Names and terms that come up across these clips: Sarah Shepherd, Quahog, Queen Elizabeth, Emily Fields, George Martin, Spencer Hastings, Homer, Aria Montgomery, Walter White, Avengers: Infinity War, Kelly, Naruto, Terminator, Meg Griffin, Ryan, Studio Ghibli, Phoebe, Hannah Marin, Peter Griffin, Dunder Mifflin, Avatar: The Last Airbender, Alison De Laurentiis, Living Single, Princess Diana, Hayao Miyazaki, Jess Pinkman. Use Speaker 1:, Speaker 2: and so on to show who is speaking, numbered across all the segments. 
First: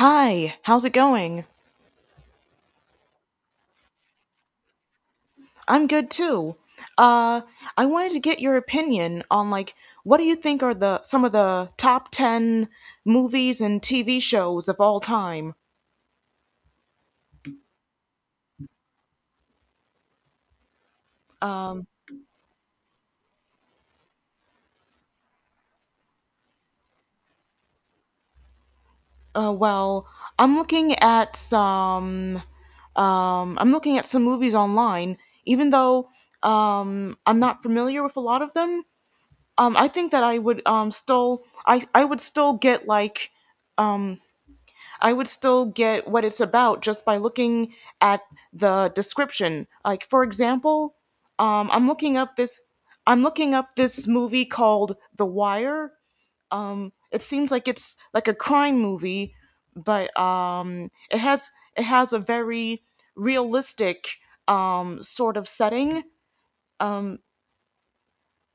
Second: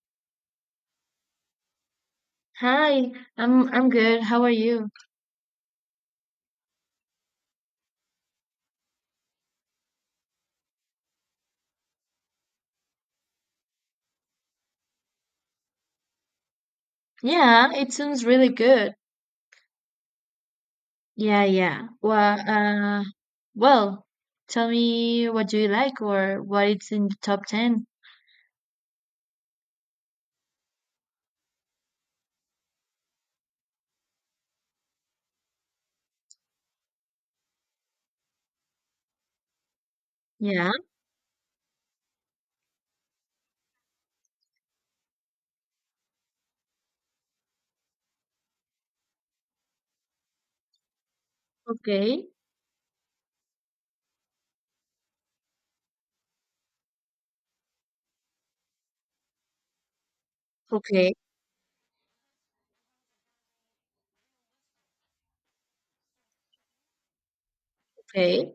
Speaker 1: Hi, how's it going?
Speaker 2: Hi, I'm good. How are you?
Speaker 1: I'm good too. Uh, I wanted to get your opinion on like what do you think are the some of the top 10 movies and TV shows of all time?
Speaker 2: Yeah, it sounds really good. Yeah, yeah. Well, tell me, what do you like or what it's in the top 10?
Speaker 1: Well, I'm looking at some I'm looking at some movies online even though I'm not familiar with a lot of them. I think that I would
Speaker 2: Yeah,
Speaker 1: um still I would still get like um. I would still get what it's about just by looking at the description. Like for example, I'm looking
Speaker 2: okay.
Speaker 1: up this I'm looking up this movie called The Wire. It seems like it's like a crime movie, but
Speaker 2: Okay,
Speaker 1: it has a very realistic sort of setting. Um,
Speaker 2: okay.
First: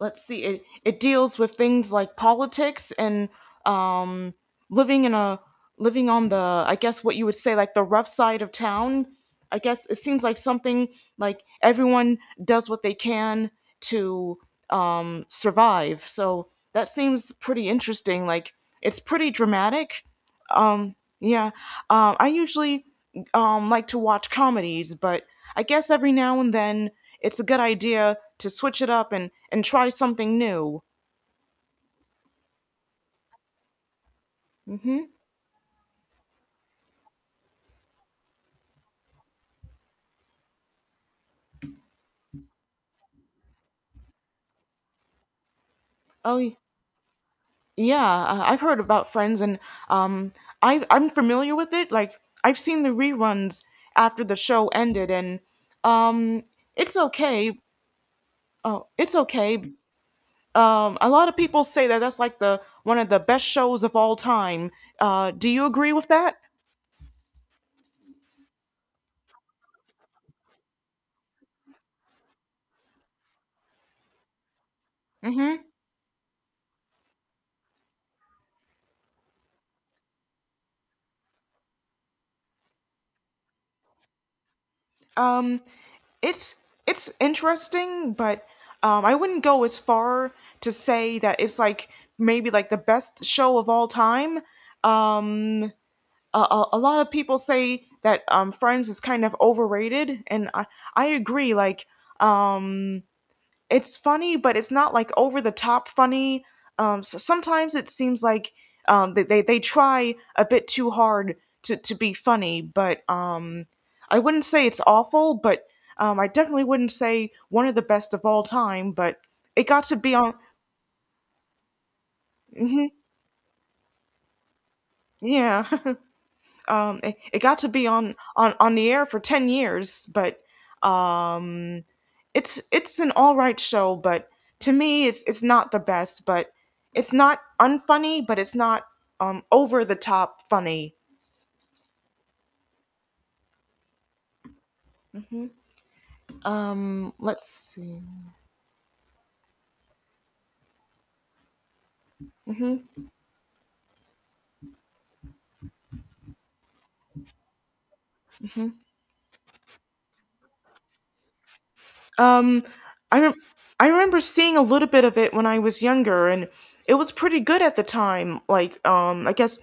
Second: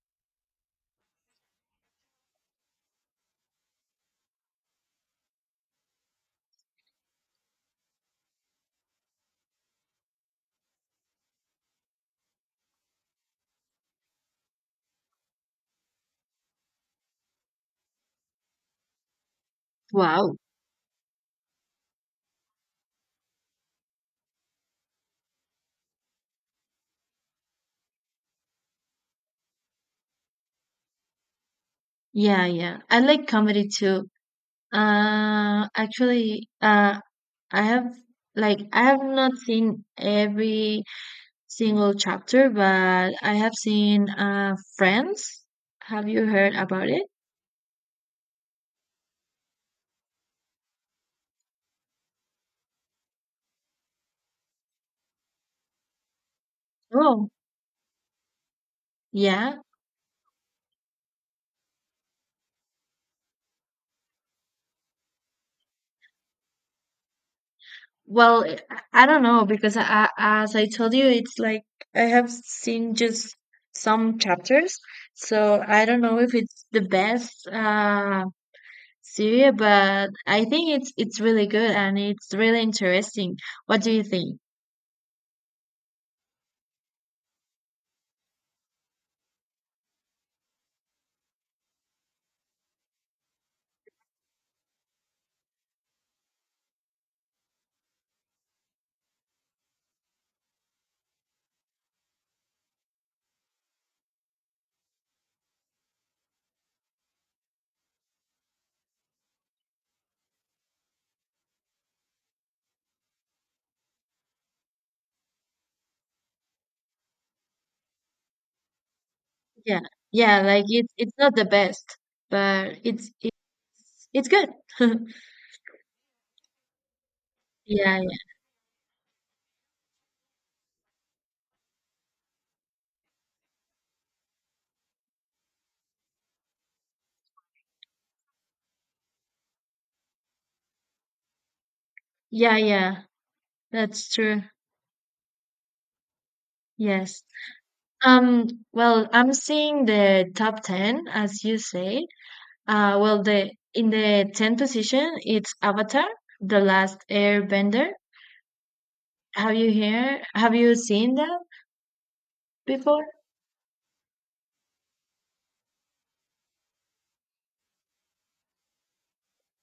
Speaker 1: let's see, it deals with things like politics and um living in a living on the, I guess what you would say like the rough side of town. I guess it seems like something like everyone does what they can to survive, so that seems pretty interesting, like it's pretty dramatic.
Speaker 2: Wow.
Speaker 1: Yeah. I usually like to watch comedies, but I guess every now and then it's a good idea to switch it up and try something new.
Speaker 2: Yeah, yeah. I like comedy too.
Speaker 1: Mm-hmm.
Speaker 2: Actually, I have, like, I have not seen every single chapter, but I have seen Friends. Have you
Speaker 1: Oh
Speaker 2: heard
Speaker 1: y-
Speaker 2: about it?
Speaker 1: yeah, I've heard about Friends, and um, I'm familiar with it. Like I've seen the reruns after the show ended, and um, it's
Speaker 2: Oh.
Speaker 1: okay. Oh, it's
Speaker 2: Yeah.
Speaker 1: okay. A lot of people say that that's like the one of the best shows of all time. Do you agree with that?
Speaker 2: Well, I don't know because as I told you, it's like I have seen just some chapters, so
Speaker 1: Mm-hmm.
Speaker 2: I don't know if it's the best series, but I think it's really good and it's really interesting. What do you think?
Speaker 1: Um, it's it's interesting, but I wouldn't go as far to say that it's like maybe like the best show of all time. Um, a lot of people say that Friends is kind of overrated, and I agree. Like um it's funny, but it's not like over the top funny. So sometimes it seems like um, they try a bit too hard to be funny, but I wouldn't say it's awful, but I definitely wouldn't say one of the best of all time. But it
Speaker 2: Yeah.
Speaker 1: got to be on.
Speaker 2: Yeah, like it's not the best, but
Speaker 1: hmm
Speaker 2: it's good.
Speaker 1: yeah, it got to be
Speaker 2: Yeah, yeah.
Speaker 1: on the air for 10 years, but um, it's an all right show, but to me, it's not the best. But it's not unfunny, but it's not over the top funny.
Speaker 2: Yeah, yeah. That's true. Yes.
Speaker 1: Let's see.
Speaker 2: Well, I'm seeing the top 10, as you say. Well, the in the 10th position, it's Avatar: The Last Airbender. Have you hear? Have you seen that
Speaker 1: Um,
Speaker 2: before?
Speaker 1: I rem I remember seeing a little bit of it when I was younger, and it was pretty good at the time. Like, I guess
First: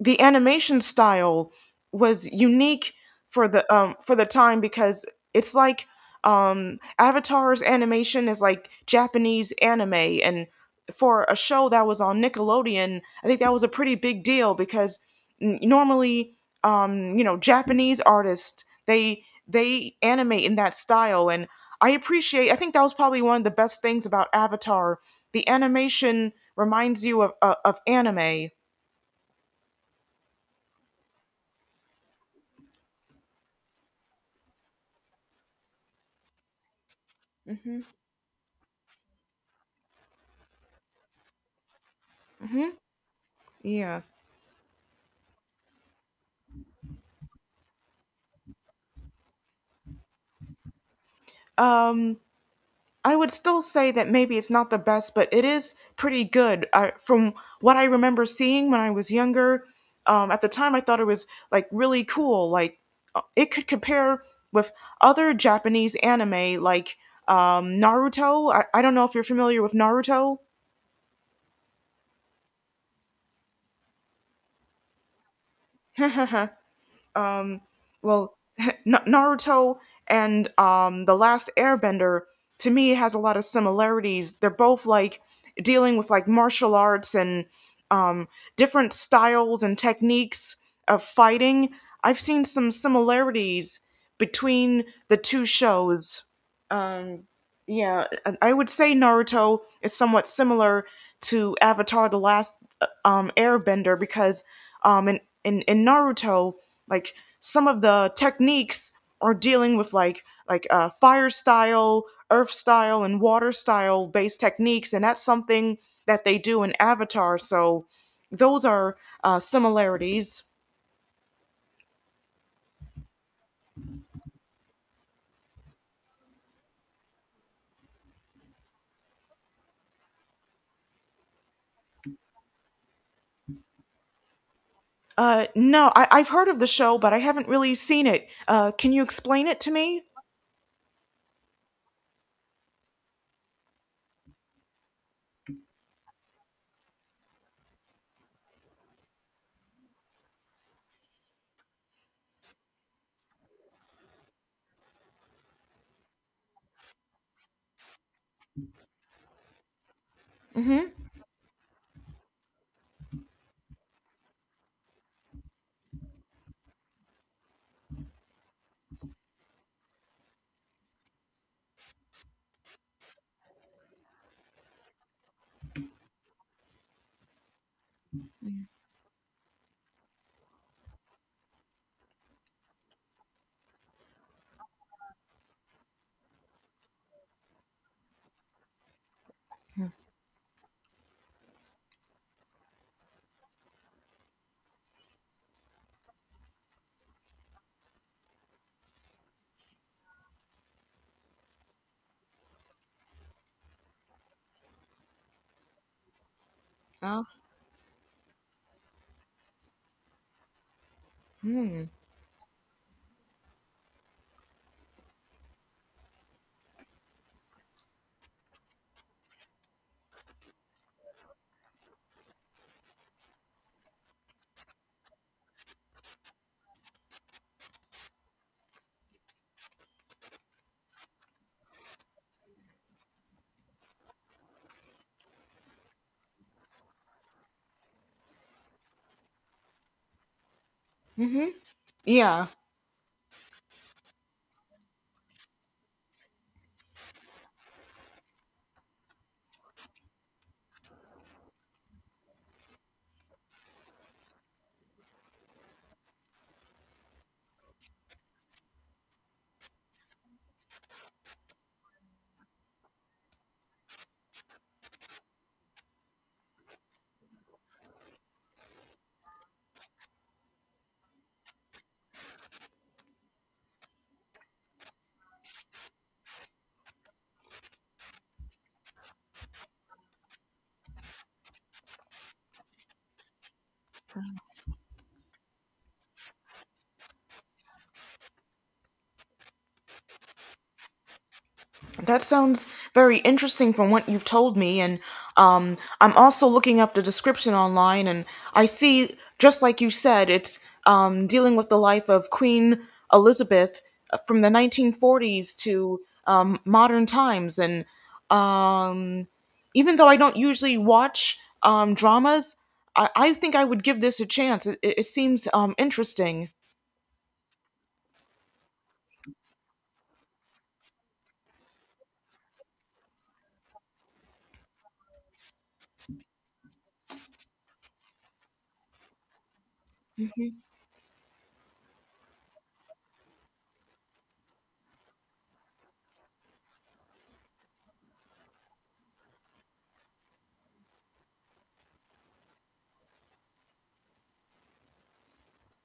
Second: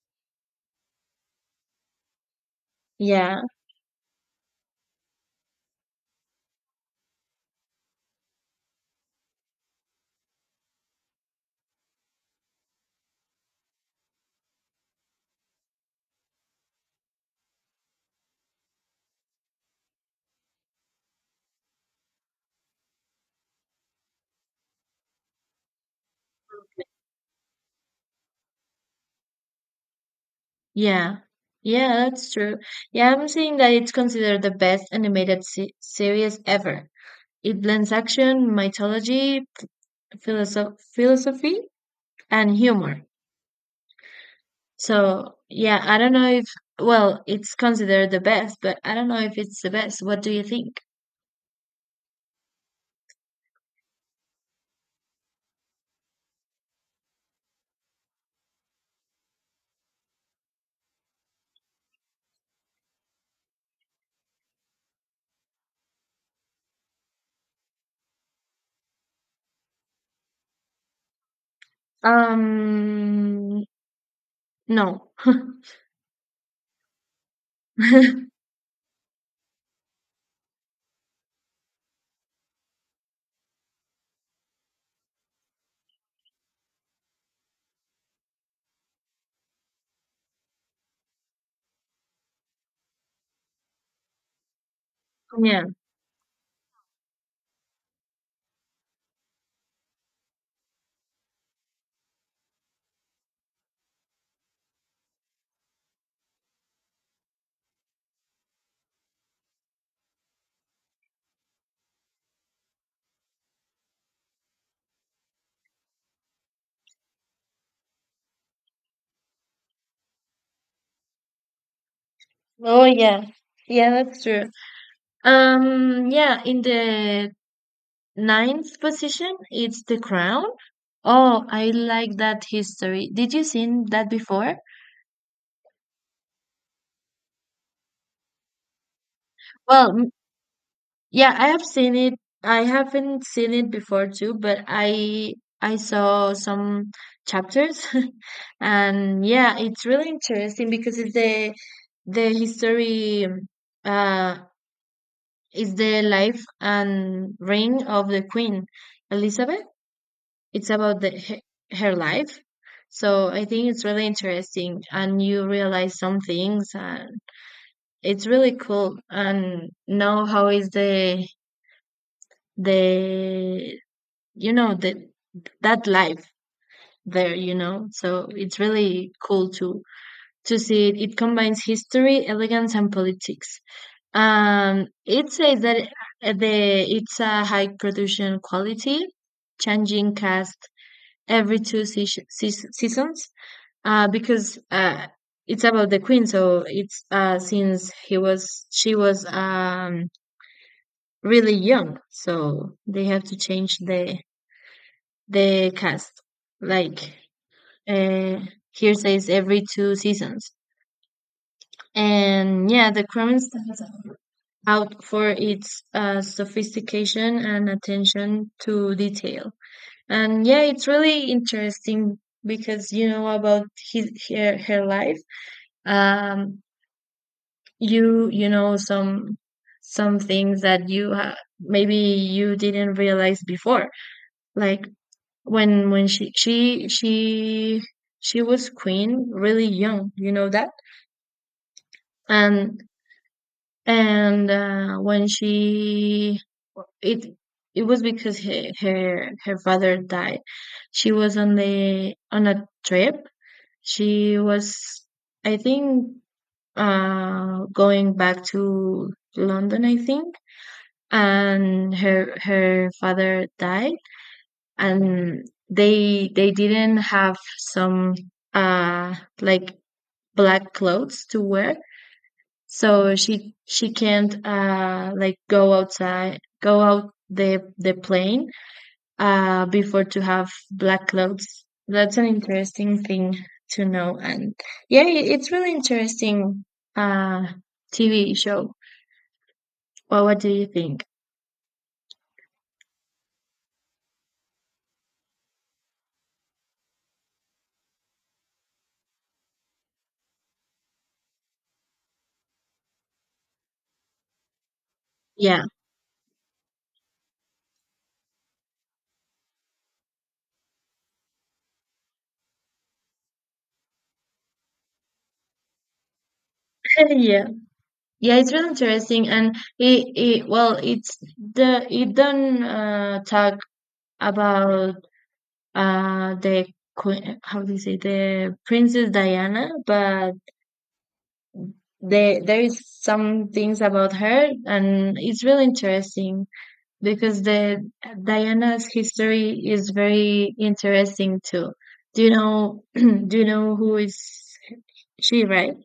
Speaker 1: the animation style was unique
Speaker 2: Yeah,
Speaker 1: for the time because it's like Avatar's animation is like Japanese anime, and for a show that was on Nickelodeon, I think that was a pretty big deal because normally you know Japanese artists, they animate in that style, and I appreciate, I think that was probably one of the best things about Avatar. The animation reminds you of of anime.
Speaker 2: yeah, yeah, that's true. Yeah, I'm seeing that it's considered the best animated se series ever. It
Speaker 1: Mhm.
Speaker 2: blends action, mythology, philosophy, and
Speaker 1: Mhm.
Speaker 2: humor.
Speaker 1: Yeah.
Speaker 2: So, yeah, I don't know if, well, it's considered the best, but I don't know if it's the best. What do you think?
Speaker 1: Um, I would still say that maybe it's not the best, but it is pretty good. I, from what I remember seeing when I was younger, at the time I thought it was like really cool. Like it could compare with other Japanese anime like Naruto. I don't know if you're familiar with Naruto.
Speaker 2: Um, no.
Speaker 1: um well, Naruto and The Last Airbender to me has a lot of similarities. They're both like dealing with like martial arts and um different styles and techniques of fighting. I've seen some similarities between the two
Speaker 2: Yeah.
Speaker 1: shows. Um yeah, I would say Naruto is somewhat similar to Avatar: The Last Airbender, because um, in Naruto like some of the techniques are dealing with like fire style, earth style, and water style based techniques, and that's something that they do in Avatar, so those are similarities.
Speaker 2: Oh, yeah. Yeah, that's true. Yeah, in the ninth position, it's The Crown. Oh, I like that history. Did you seen that before?
Speaker 1: No, I've heard of the show but I haven't really seen it. Can you explain it to me?
Speaker 2: Well, yeah, I have seen it. I haven't seen it before too, but I saw some chapters and yeah, it's really interesting because it's the history uh is the life and reign of the Queen Elizabeth. It's
Speaker 1: Mm-hmm.
Speaker 2: about the her, her life. So I think it's really interesting and you realize some things, and it's really cool and know how is the, you know, that that life there, you know, so it's really cool to see it. It combines history, elegance, and politics. Um, it says that the it's a high production quality, changing cast every two seasons, because it's about the queen, so it's since he was she was, um, really young, so they have to change the cast, like,
Speaker 1: Oh.
Speaker 2: uh, here says every two seasons.
Speaker 1: Hmm.
Speaker 2: And yeah, the Kremlin stands out for its sophistication and attention to detail. And yeah, it's really interesting because you know about his her, her life. Um, you you know some things that you, maybe you didn't realize before, like when when she was queen really young. You know that.
Speaker 1: Mm-hmm. Yeah.
Speaker 2: And when she, it it was because her her father died. She was on the on a trip. She was, I think, going back to London, I think. And her father died, and they didn't have some, uh like black clothes to wear, so she can't, go out the plane before to have black clothes. That's an interesting thing to know. And yeah, it's really interesting uh TV show. Well, what do you think?
Speaker 1: That sounds very interesting from what you've told me, and I'm also looking up the description online, and I see, just like you said, it's dealing with the life of Queen Elizabeth from the 1940s
Speaker 2: Yeah.
Speaker 1: to modern times, and um, even though I don't usually watch dramas, I think I would give this a chance. It seems interesting.
Speaker 2: Yeah, yeah, it's really interesting. And it well it's the it don't talk about the queen, how do you say, the Princess Diana, but there is some things about her, and it's really interesting because the Diana's history is very interesting too. Do you know, do you know who is she, right?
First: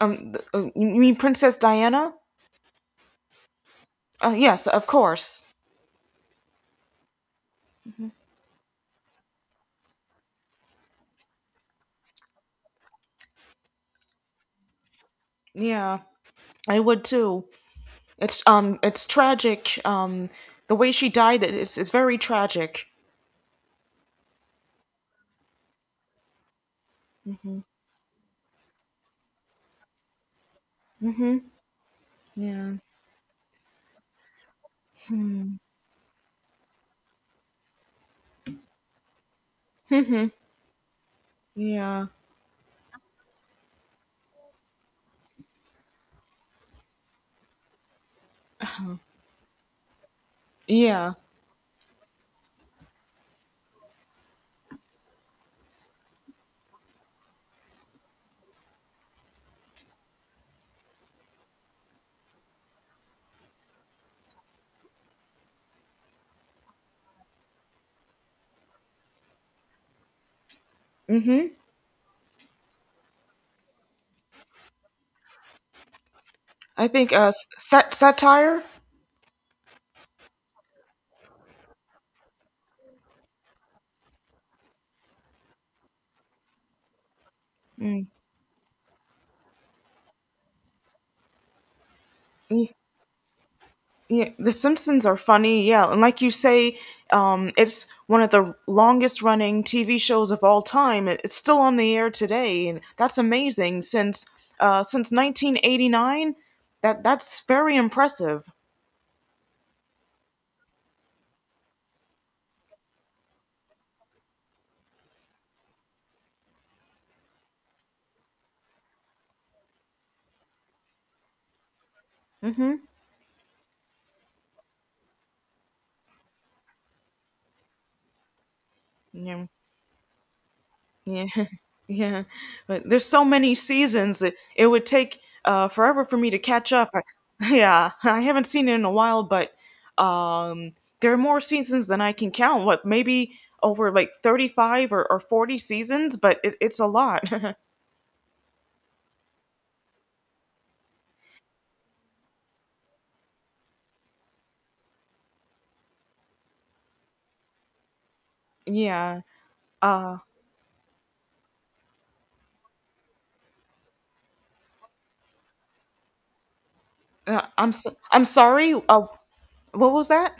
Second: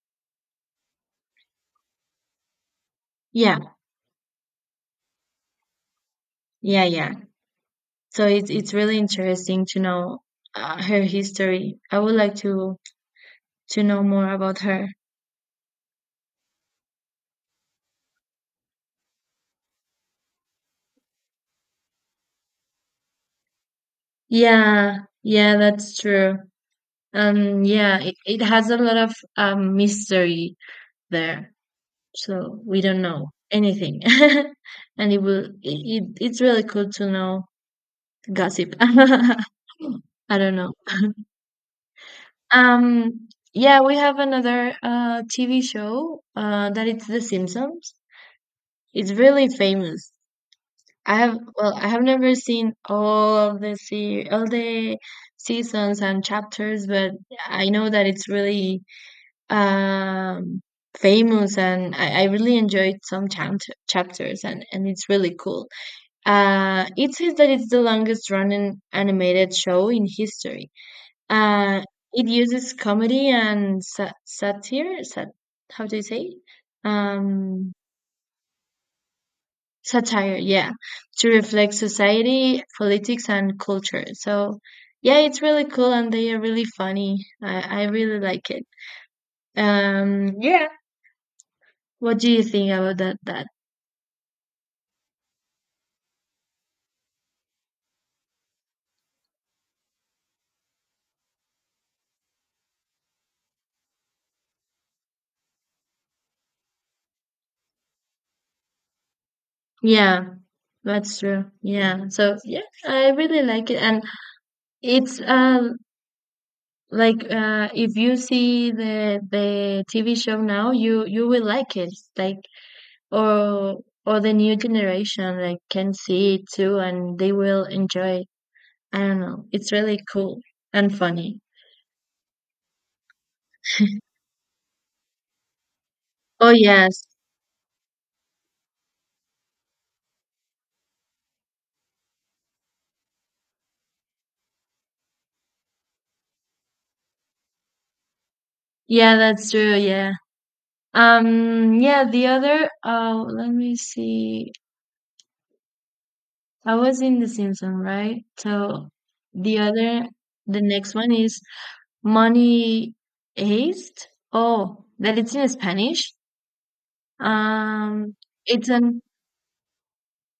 Speaker 1: You mean Princess Diana?
Speaker 2: Yeah,
Speaker 1: Yes, of course.
Speaker 2: yeah, yeah. So it's really interesting to know, her history. I would like to know more about her.
Speaker 1: Yeah. I would too. It's tragic. The way she died it is very tragic.
Speaker 2: Yeah, yeah, that's true. Yeah, it, it has a lot of mystery
Speaker 1: Mm-hmm.
Speaker 2: there. So
Speaker 1: Yeah.
Speaker 2: we don't know anything and it will it's really cool to know gossip. I
Speaker 1: Mm-hmm.
Speaker 2: don't know.
Speaker 1: Yeah.
Speaker 2: Um, yeah, we have another TV show that it's The Simpsons. It's really famous.
Speaker 1: Yeah.
Speaker 2: I have, well, I have never seen all of the all the seasons and chapters, but I know that it's really, um, famous, and I really enjoyed some chapters, and it's really cool. It says that it's the longest running animated show in history.
Speaker 1: Mm-hmm.
Speaker 2: Uh, it uses comedy and satire. Sat- how do you say?
Speaker 1: I think
Speaker 2: Um,
Speaker 1: satire.
Speaker 2: Satire, yeah, to reflect society, politics, and culture. So, yeah, it's really cool and they are really funny. I
Speaker 1: Mm.
Speaker 2: really like it. Yeah, what do you think
Speaker 1: Y-
Speaker 2: about that?
Speaker 1: Yeah. The Simpsons are funny. Yeah, and like you say, it's one of the longest running TV shows of all time. It's still on the air today, and that's amazing. Since 1989, that's very impressive.
Speaker 2: Yeah, that's true. Yeah, so yeah, I really like it and. It's like, if you see the TV show now, you will like it. Like,
Speaker 1: Mm-hmm.
Speaker 2: or or the new generation, like, can see it too, and they will enjoy it. I don't know.
Speaker 1: Yeah.
Speaker 2: It's really cool and
Speaker 1: Yeah,
Speaker 2: funny.
Speaker 1: yeah. But there's so many seasons that it would take forever for me to
Speaker 2: Oh
Speaker 1: catch up.
Speaker 2: yes,
Speaker 1: Yeah, I haven't seen it in a while, but um there are more seasons than I can count. What, maybe over like 35 or, 40 seasons, but it's a lot.
Speaker 2: yeah, that's true. Yeah. Yeah. The other. Oh, let me see. I was in The Simpsons, right? So
Speaker 1: Yeah.
Speaker 2: the other,
Speaker 1: Uh
Speaker 2: the next one is Money Heist. Oh, that it's in Spanish.
Speaker 1: I'm so,
Speaker 2: Um,
Speaker 1: I'm
Speaker 2: it's
Speaker 1: sorry.
Speaker 2: an
Speaker 1: What was that?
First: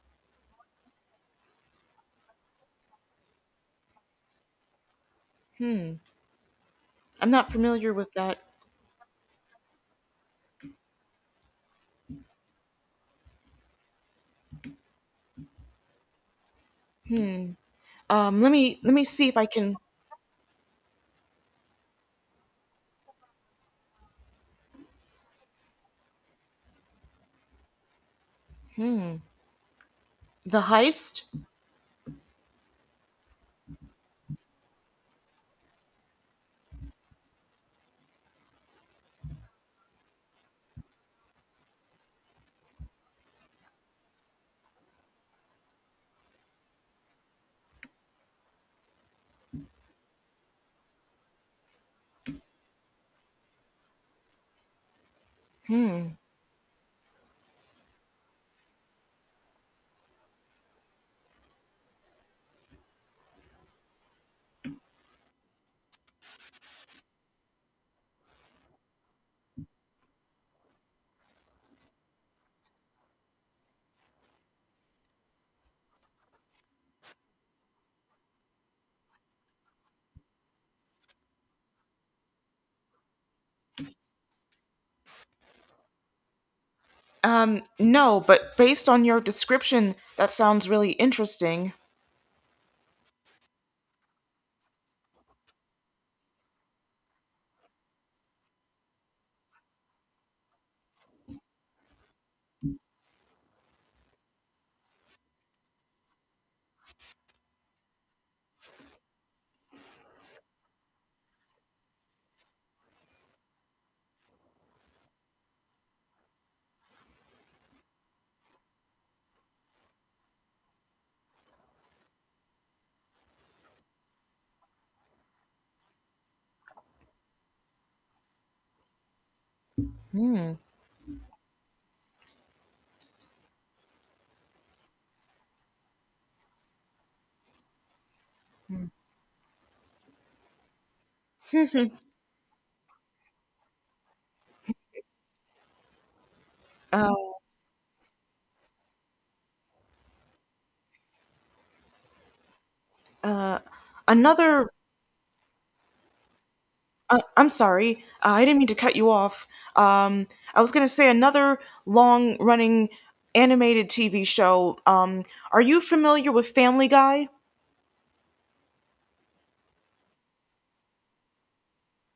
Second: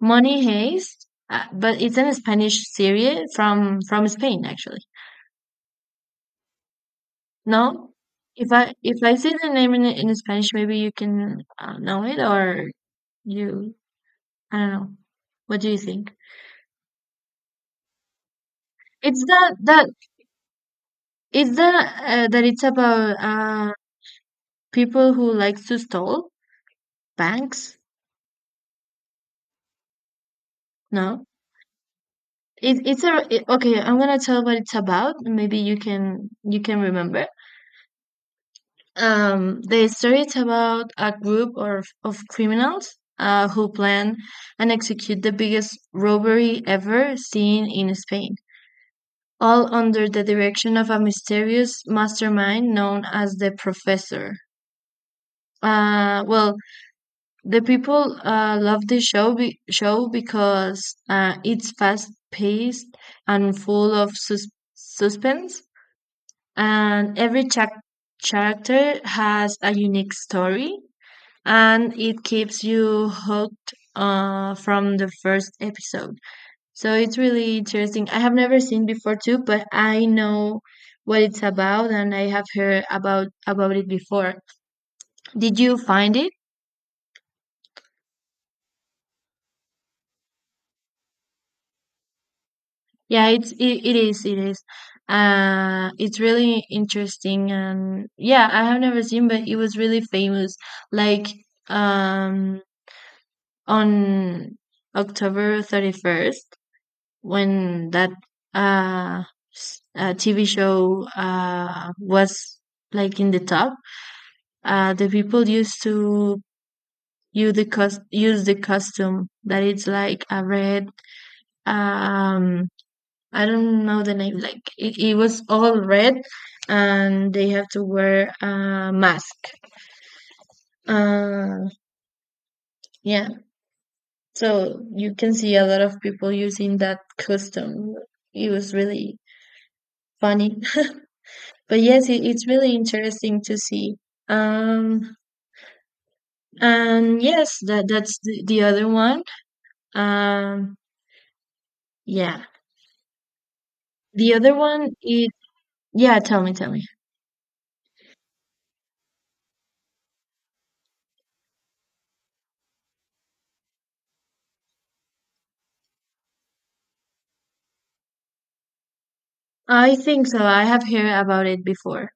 Speaker 2: Money Heist, but it's an Spanish series from Spain, actually.
Speaker 1: I'm not familiar
Speaker 2: No,
Speaker 1: with that.
Speaker 2: if I say the name in Spanish, maybe you can, know it, or you, I don't know. What do you think?
Speaker 1: Let me
Speaker 2: It's
Speaker 1: see if I
Speaker 2: that
Speaker 1: can
Speaker 2: that it's that that it's about people who like to steal banks.
Speaker 1: the heist.
Speaker 2: No, it, it's a it, okay, I'm gonna tell what it's about. Maybe you can remember. The story is about a group of criminals who plan and execute the biggest robbery ever seen in Spain, all under the direction of a mysterious mastermind known as the Professor. Well, the people love this show because, it's fast paced and full of suspense, and every character has a unique story, and it keeps you hooked from the first episode. So it's really interesting. I have never seen before too, but I know what it's about, and I have heard about it before. Did you find it?
Speaker 1: No, but based on your description, that sounds really interesting.
Speaker 2: Yeah, it is, it is. It's really interesting, and yeah, I have never seen, but it was really famous. Like, um, on October 31st, when that uh, TV show was, like, in the top, uh, the people used to use the costume that it's like a red, um, I don't know the name, like, it was all red, and they have to wear a mask.
Speaker 1: Hmm.
Speaker 2: Uh yeah. So you can see a lot of people using that costume. It was really funny. But yes, it's really interesting to see. Um,
Speaker 1: Uh,
Speaker 2: and yes, that that's the other one. Um, yeah,
Speaker 1: uh,
Speaker 2: the other
Speaker 1: Another.
Speaker 2: one. It, yeah. Tell me, tell me.
Speaker 1: I'm sorry, I didn't mean to cut you off. Um, I was gonna say another long-running animated TV show. Are you familiar with Family Guy?
Speaker 2: I think so. I have heard about it before.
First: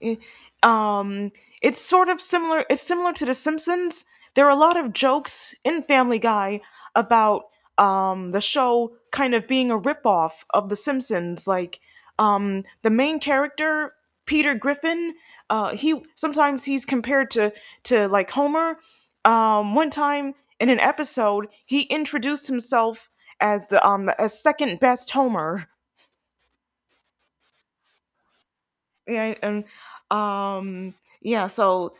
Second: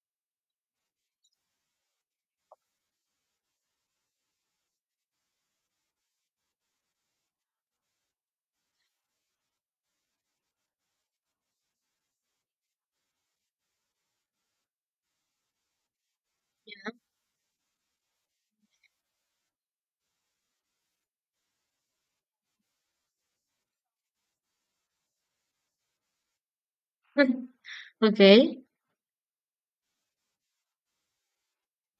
Speaker 1: Eh, um it's sort of similar, it's similar to The Simpsons. There are a lot of jokes in Family Guy about the show kind of being a ripoff of The Simpsons, like the main character Peter Griffin, he sometimes he's compared to like Homer. One time in an episode he introduced himself as second best Homer.
Speaker 2: Okay.
Speaker 1: Yeah, and um yeah, so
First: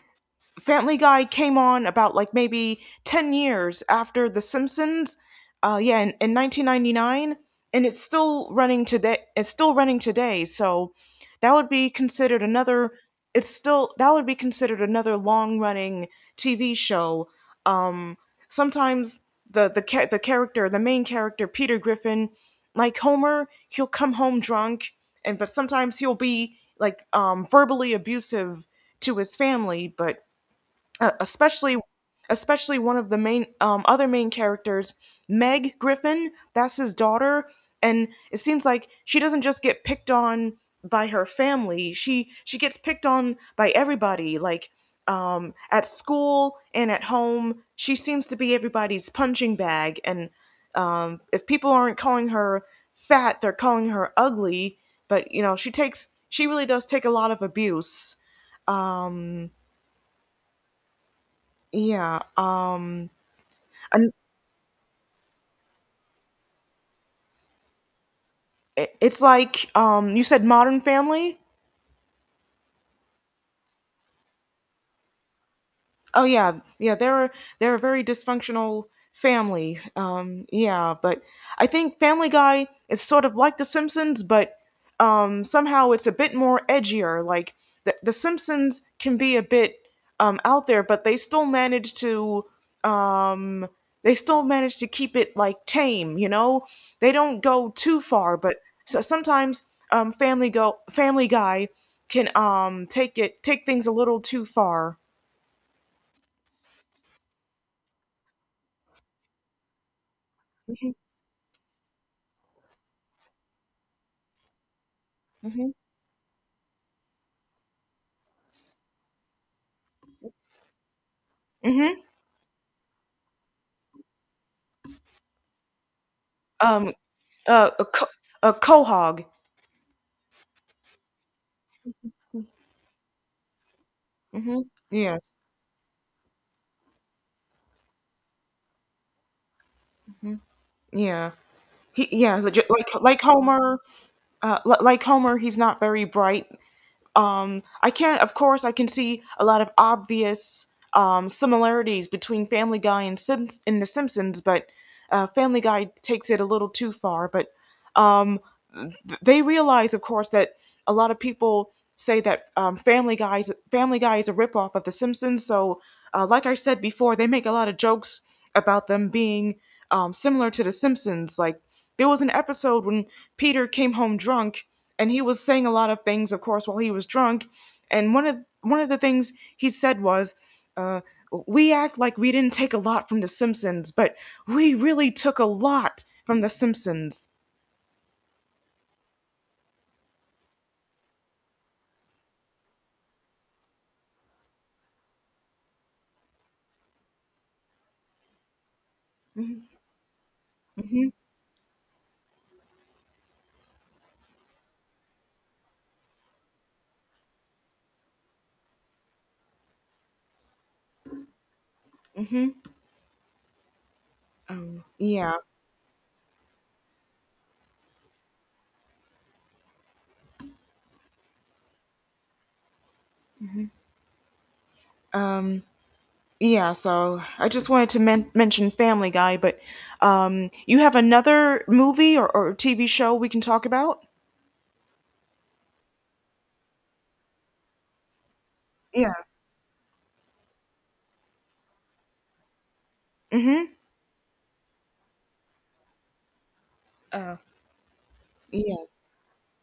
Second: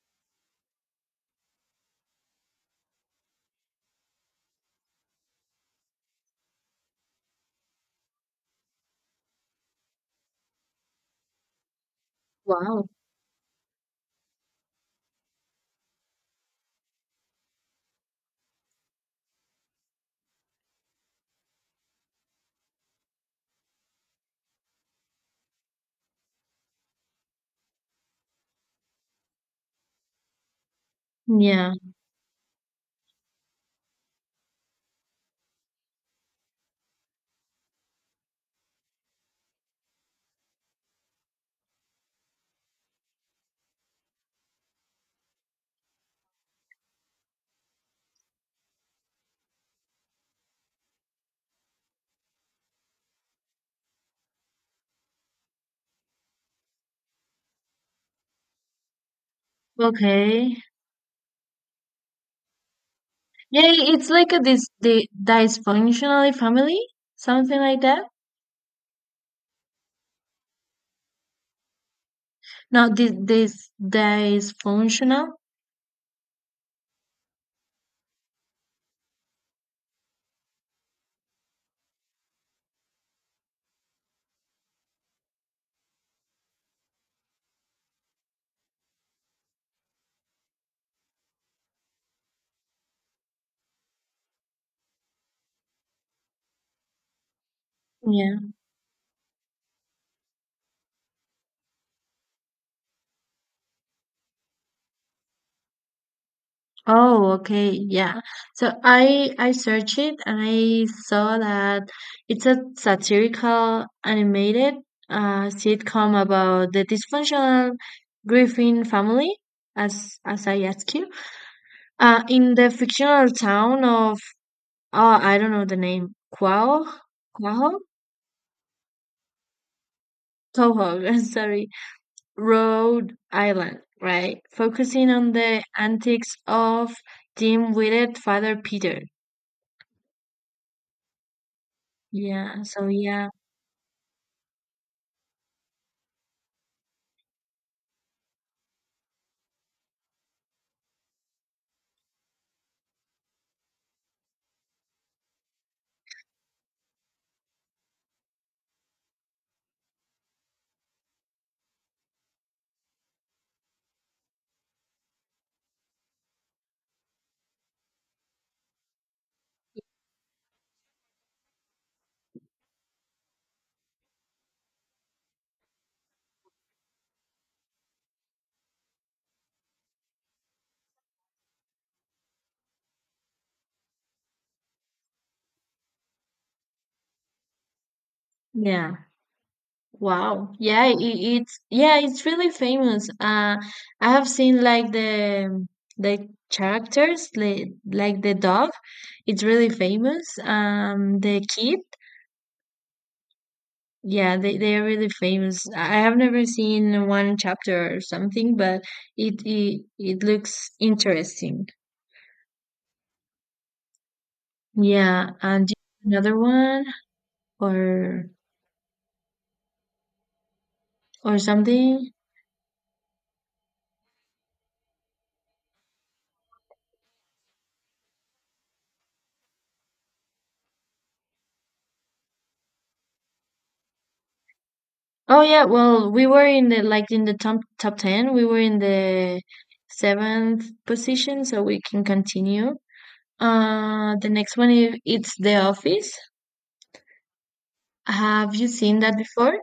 Speaker 1: Family Guy came on about like maybe 10 years after The Simpsons. Yeah, in 1999, and it's still running today. It's still running today. So that would be considered
Speaker 2: Wow.
Speaker 1: another. It's still, that would be considered another long running TV show. Um, Sometimes the cha- the character, the main character, Peter Griffin, like Homer, he'll come home drunk, and but sometimes he'll be like verbally abusive to his family, but uh,
Speaker 2: Yeah.
Speaker 1: especially especially one of the main other main characters, Meg Griffin. That's his daughter, and it seems like she doesn't just get picked on by her family, she gets picked on by everybody. Like at school and at home she seems to be everybody's punching bag, and if people aren't calling her fat, they're calling her ugly. But you know, she really does take a lot of abuse. um
Speaker 2: Okay.
Speaker 1: yeah.
Speaker 2: Yeah, it's
Speaker 1: And
Speaker 2: like a this the dysfunctional family, something like that.
Speaker 1: it's like you said Modern Family.
Speaker 2: No, this dysfunctional.
Speaker 1: Oh yeah, yeah. They're a very dysfunctional family. Yeah, but I think Family Guy is sort of like The Simpsons, but somehow it's a bit more edgier. Like The Simpsons can be a bit out there, but they still manage to um, keep it like tame. You know, they don't go too far,
Speaker 2: Yeah.
Speaker 1: but so sometimes Family Guy can take things a little too far.
Speaker 2: Oh, okay, yeah. So I searched it, and I
Speaker 1: Mhm,
Speaker 2: saw that it's a satirical animated,
Speaker 1: mhm.
Speaker 2: sitcom about the dysfunctional Griffin family, as I asked you,
Speaker 1: Mm-hmm.
Speaker 2: in the fictional town of, oh, I don't know the name, Quaho,
Speaker 1: Um. Uh.
Speaker 2: Quaho,
Speaker 1: A, co- a quahog.
Speaker 2: Quaho, sorry, Rhode Island, right?
Speaker 1: Mm-hmm.
Speaker 2: Focusing on
Speaker 1: Yes.
Speaker 2: the antics of dim-witted father Peter.
Speaker 1: Hmm. Yeah. He. Yeah.
Speaker 2: Yeah, so
Speaker 1: Like
Speaker 2: yeah.
Speaker 1: Homer. Like Homer, he's not very bright. I can't. Of course, I can see a lot of obvious similarities between Family Guy and Sims in The Simpsons, but Family Guy takes it a little too far. But um. They realize, of course, that a lot of people say that Family Guy is a ripoff of The Simpsons. So, like I said before, they make a lot of jokes about them being similar to The Simpsons. Like there was an episode when Peter came home drunk, and he was saying a lot of things, of course, while he was drunk. And one of the things he said was. Uh, we act like we didn't take a lot from The Simpsons, but we really took a lot from The Simpsons.
Speaker 2: Yeah. Wow. Yeah, I- it's yeah, it's really famous. I have seen, like, the characters, like the dog. It's really famous.
Speaker 1: Hmm.
Speaker 2: The kid. Yeah, they are really famous. I have never seen one chapter or something, but it, it looks interesting.
Speaker 1: Hmm.
Speaker 2: Yeah,
Speaker 1: Yeah.
Speaker 2: and do you have another one or or something?
Speaker 1: Um yeah, so I just wanted to mention Family Guy, but you have another movie or, TV show we can talk about?
Speaker 2: Oh yeah, well, we were in the, like, in the top 10. We were in
Speaker 1: Yeah.
Speaker 2: the seventh position, so we can continue.
Speaker 1: Mhm.
Speaker 2: The next one is, it's The Office.
Speaker 1: Uh
Speaker 2: Have you
Speaker 1: yeah.
Speaker 2: seen that before?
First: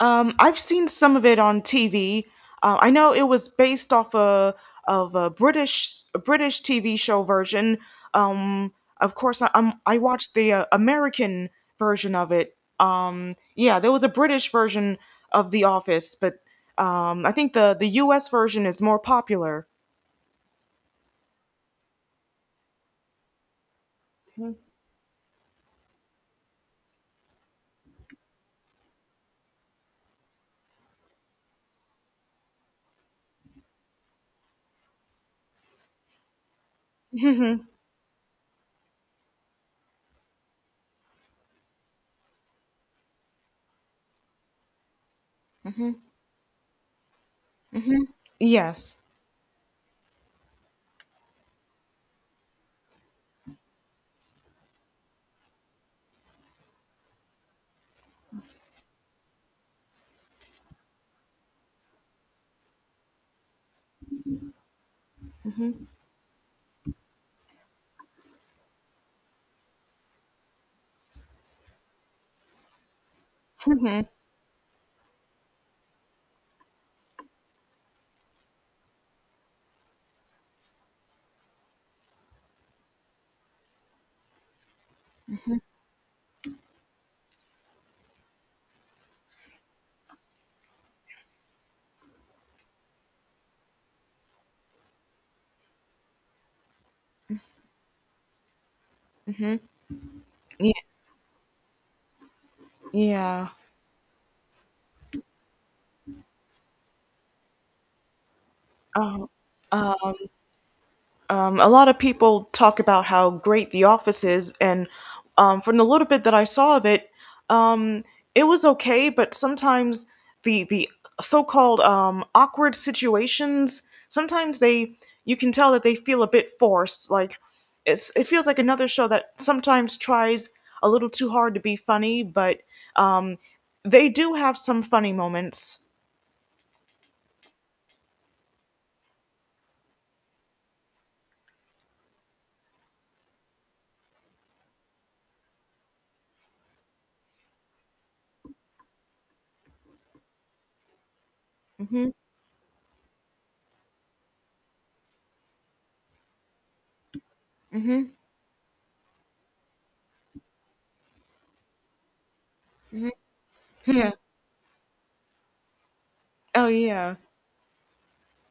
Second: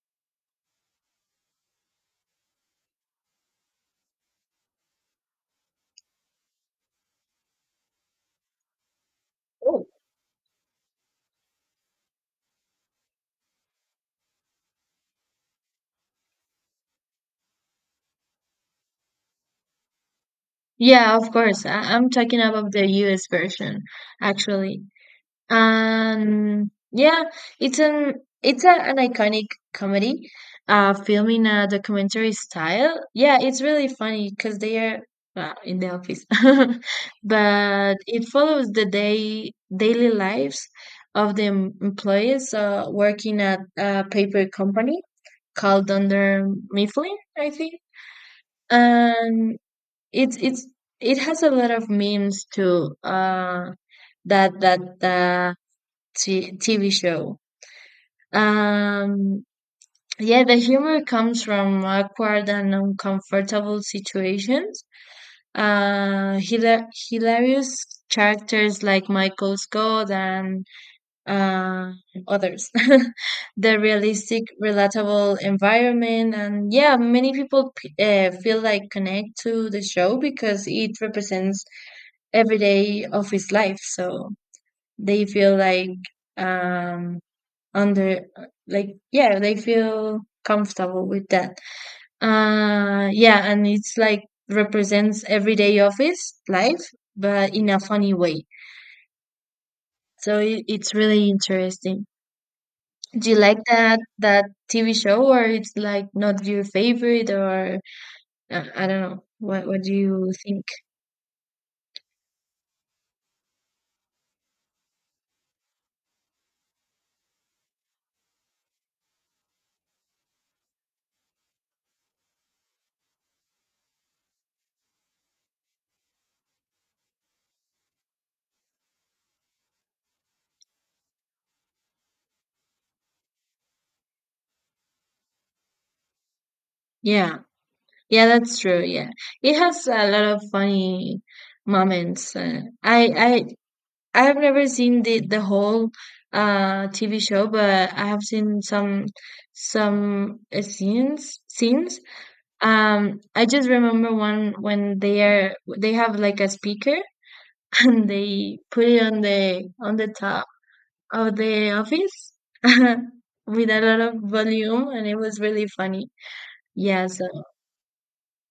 Speaker 1: I've seen some of it on TV. I know it was based off a British TV show version. Um, of course, I, i
Speaker 2: Oh.
Speaker 1: I watched the American version of it. Yeah, there was a British version of The Office, but I think the U.S. version is more popular.
Speaker 2: Yeah, of course. I'm talking about the US version, actually. And yeah, it's an it's a, an iconic comedy, film in a documentary style. Yeah, it's really funny because they are, well, in the office.
Speaker 1: Mhm.
Speaker 2: But it follows the day daily lives of the employees, working at a paper company called Dunder Mifflin, I think,
Speaker 1: Yes.
Speaker 2: and it's it has a lot of memes too. That that, TV show. Um, yeah, the humor comes from awkward and uncomfortable situations. Hilarious characters like Michael Scott and, uh, others. The realistic, relatable environment, and yeah, many people feel like connect to the show because it represents every day of his life. So they feel like um under like yeah they feel comfortable with that yeah and it's like represents everyday office life but in a funny way, so it,
Speaker 1: Yeah.
Speaker 2: it's really interesting. Do you
Speaker 1: Yeah.
Speaker 2: like that TV show, or it's like not your favorite? Or I don't know, what do you think?
Speaker 1: A lot of people talk about how great The Office is, and from the little bit that I saw of it, Um, it was okay, but sometimes the so-called awkward situations, sometimes they you can tell that they feel a bit forced. Like it feels like another show that sometimes tries a little too hard to be funny, but um they do have some funny moments.
Speaker 2: Yeah, yeah, that's true, yeah, it has a lot of funny moments. I have never seen the whole TV show, but I have seen some scenes.
Speaker 1: Mhm.
Speaker 2: I just remember one when they have like a speaker and
Speaker 1: Mhm.
Speaker 2: they put it on the top of the office with a lot
Speaker 1: Yeah.
Speaker 2: of volume, and it was really funny.
Speaker 1: Oh
Speaker 2: Yeah,
Speaker 1: yeah.
Speaker 2: so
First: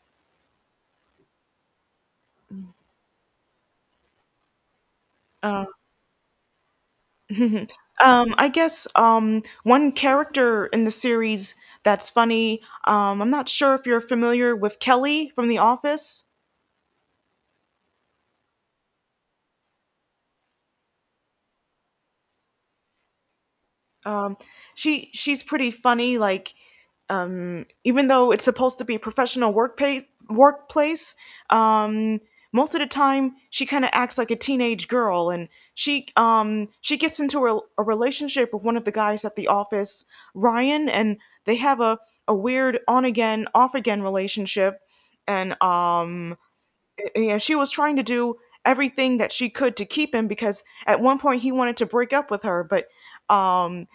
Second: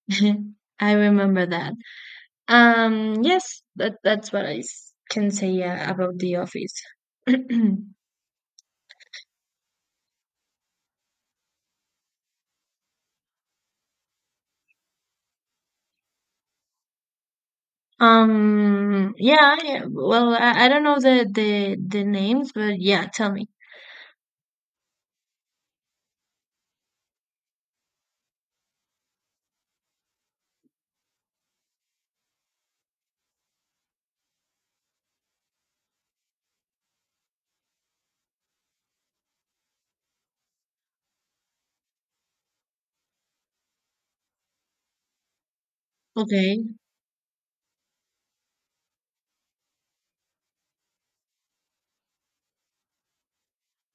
Speaker 2: I remember that. Yes, that's what can say about the office.
Speaker 1: I guess one character in the series that's funny. I'm not sure if you're familiar with Kelly from The Office.
Speaker 2: Yeah, yeah. Well, I don't know the names, but yeah, tell me.
Speaker 1: um she's pretty funny like even though it's supposed to be a professional workplace. um Most of the time she kind of acts like a teenage girl, and she gets into a relationship with one of the guys at the office, Ryan, and they have a weird on again off again relationship. And
Speaker 2: Okay.
Speaker 1: Yeah, she was trying to do everything that she could to keep him because at one point he wanted to break up with her, but um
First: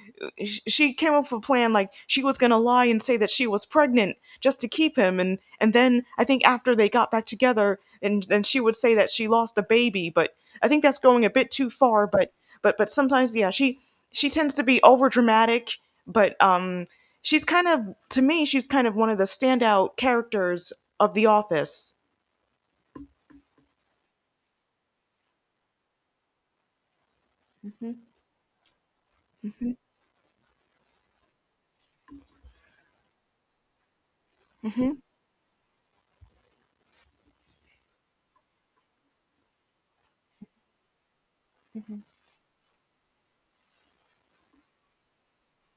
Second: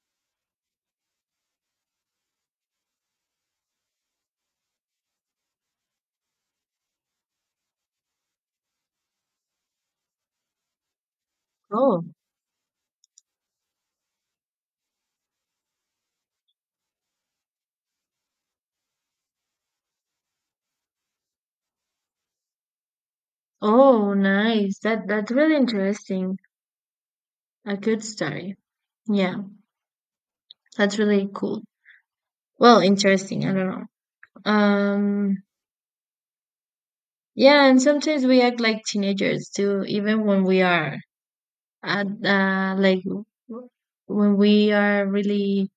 Speaker 1: she came up with a plan. Like, she was going to lie and say that she was pregnant just to keep him, and then I think after they got back together, and then she would say that she lost the baby, but I think that's going a bit too
Speaker 2: Oh.
Speaker 1: far. But sometimes, yeah, she tends to be over dramatic, but she's kind of, to me, she's kind of one of the standout characters of the office.
Speaker 2: Oh, nice. That's really interesting. A good story. Yeah, that's really cool. Well, interesting. I don't know.
Speaker 1: Mhm.
Speaker 2: Um, yeah, and sometimes we act like teenagers too, even when we are at uh like w- when we are really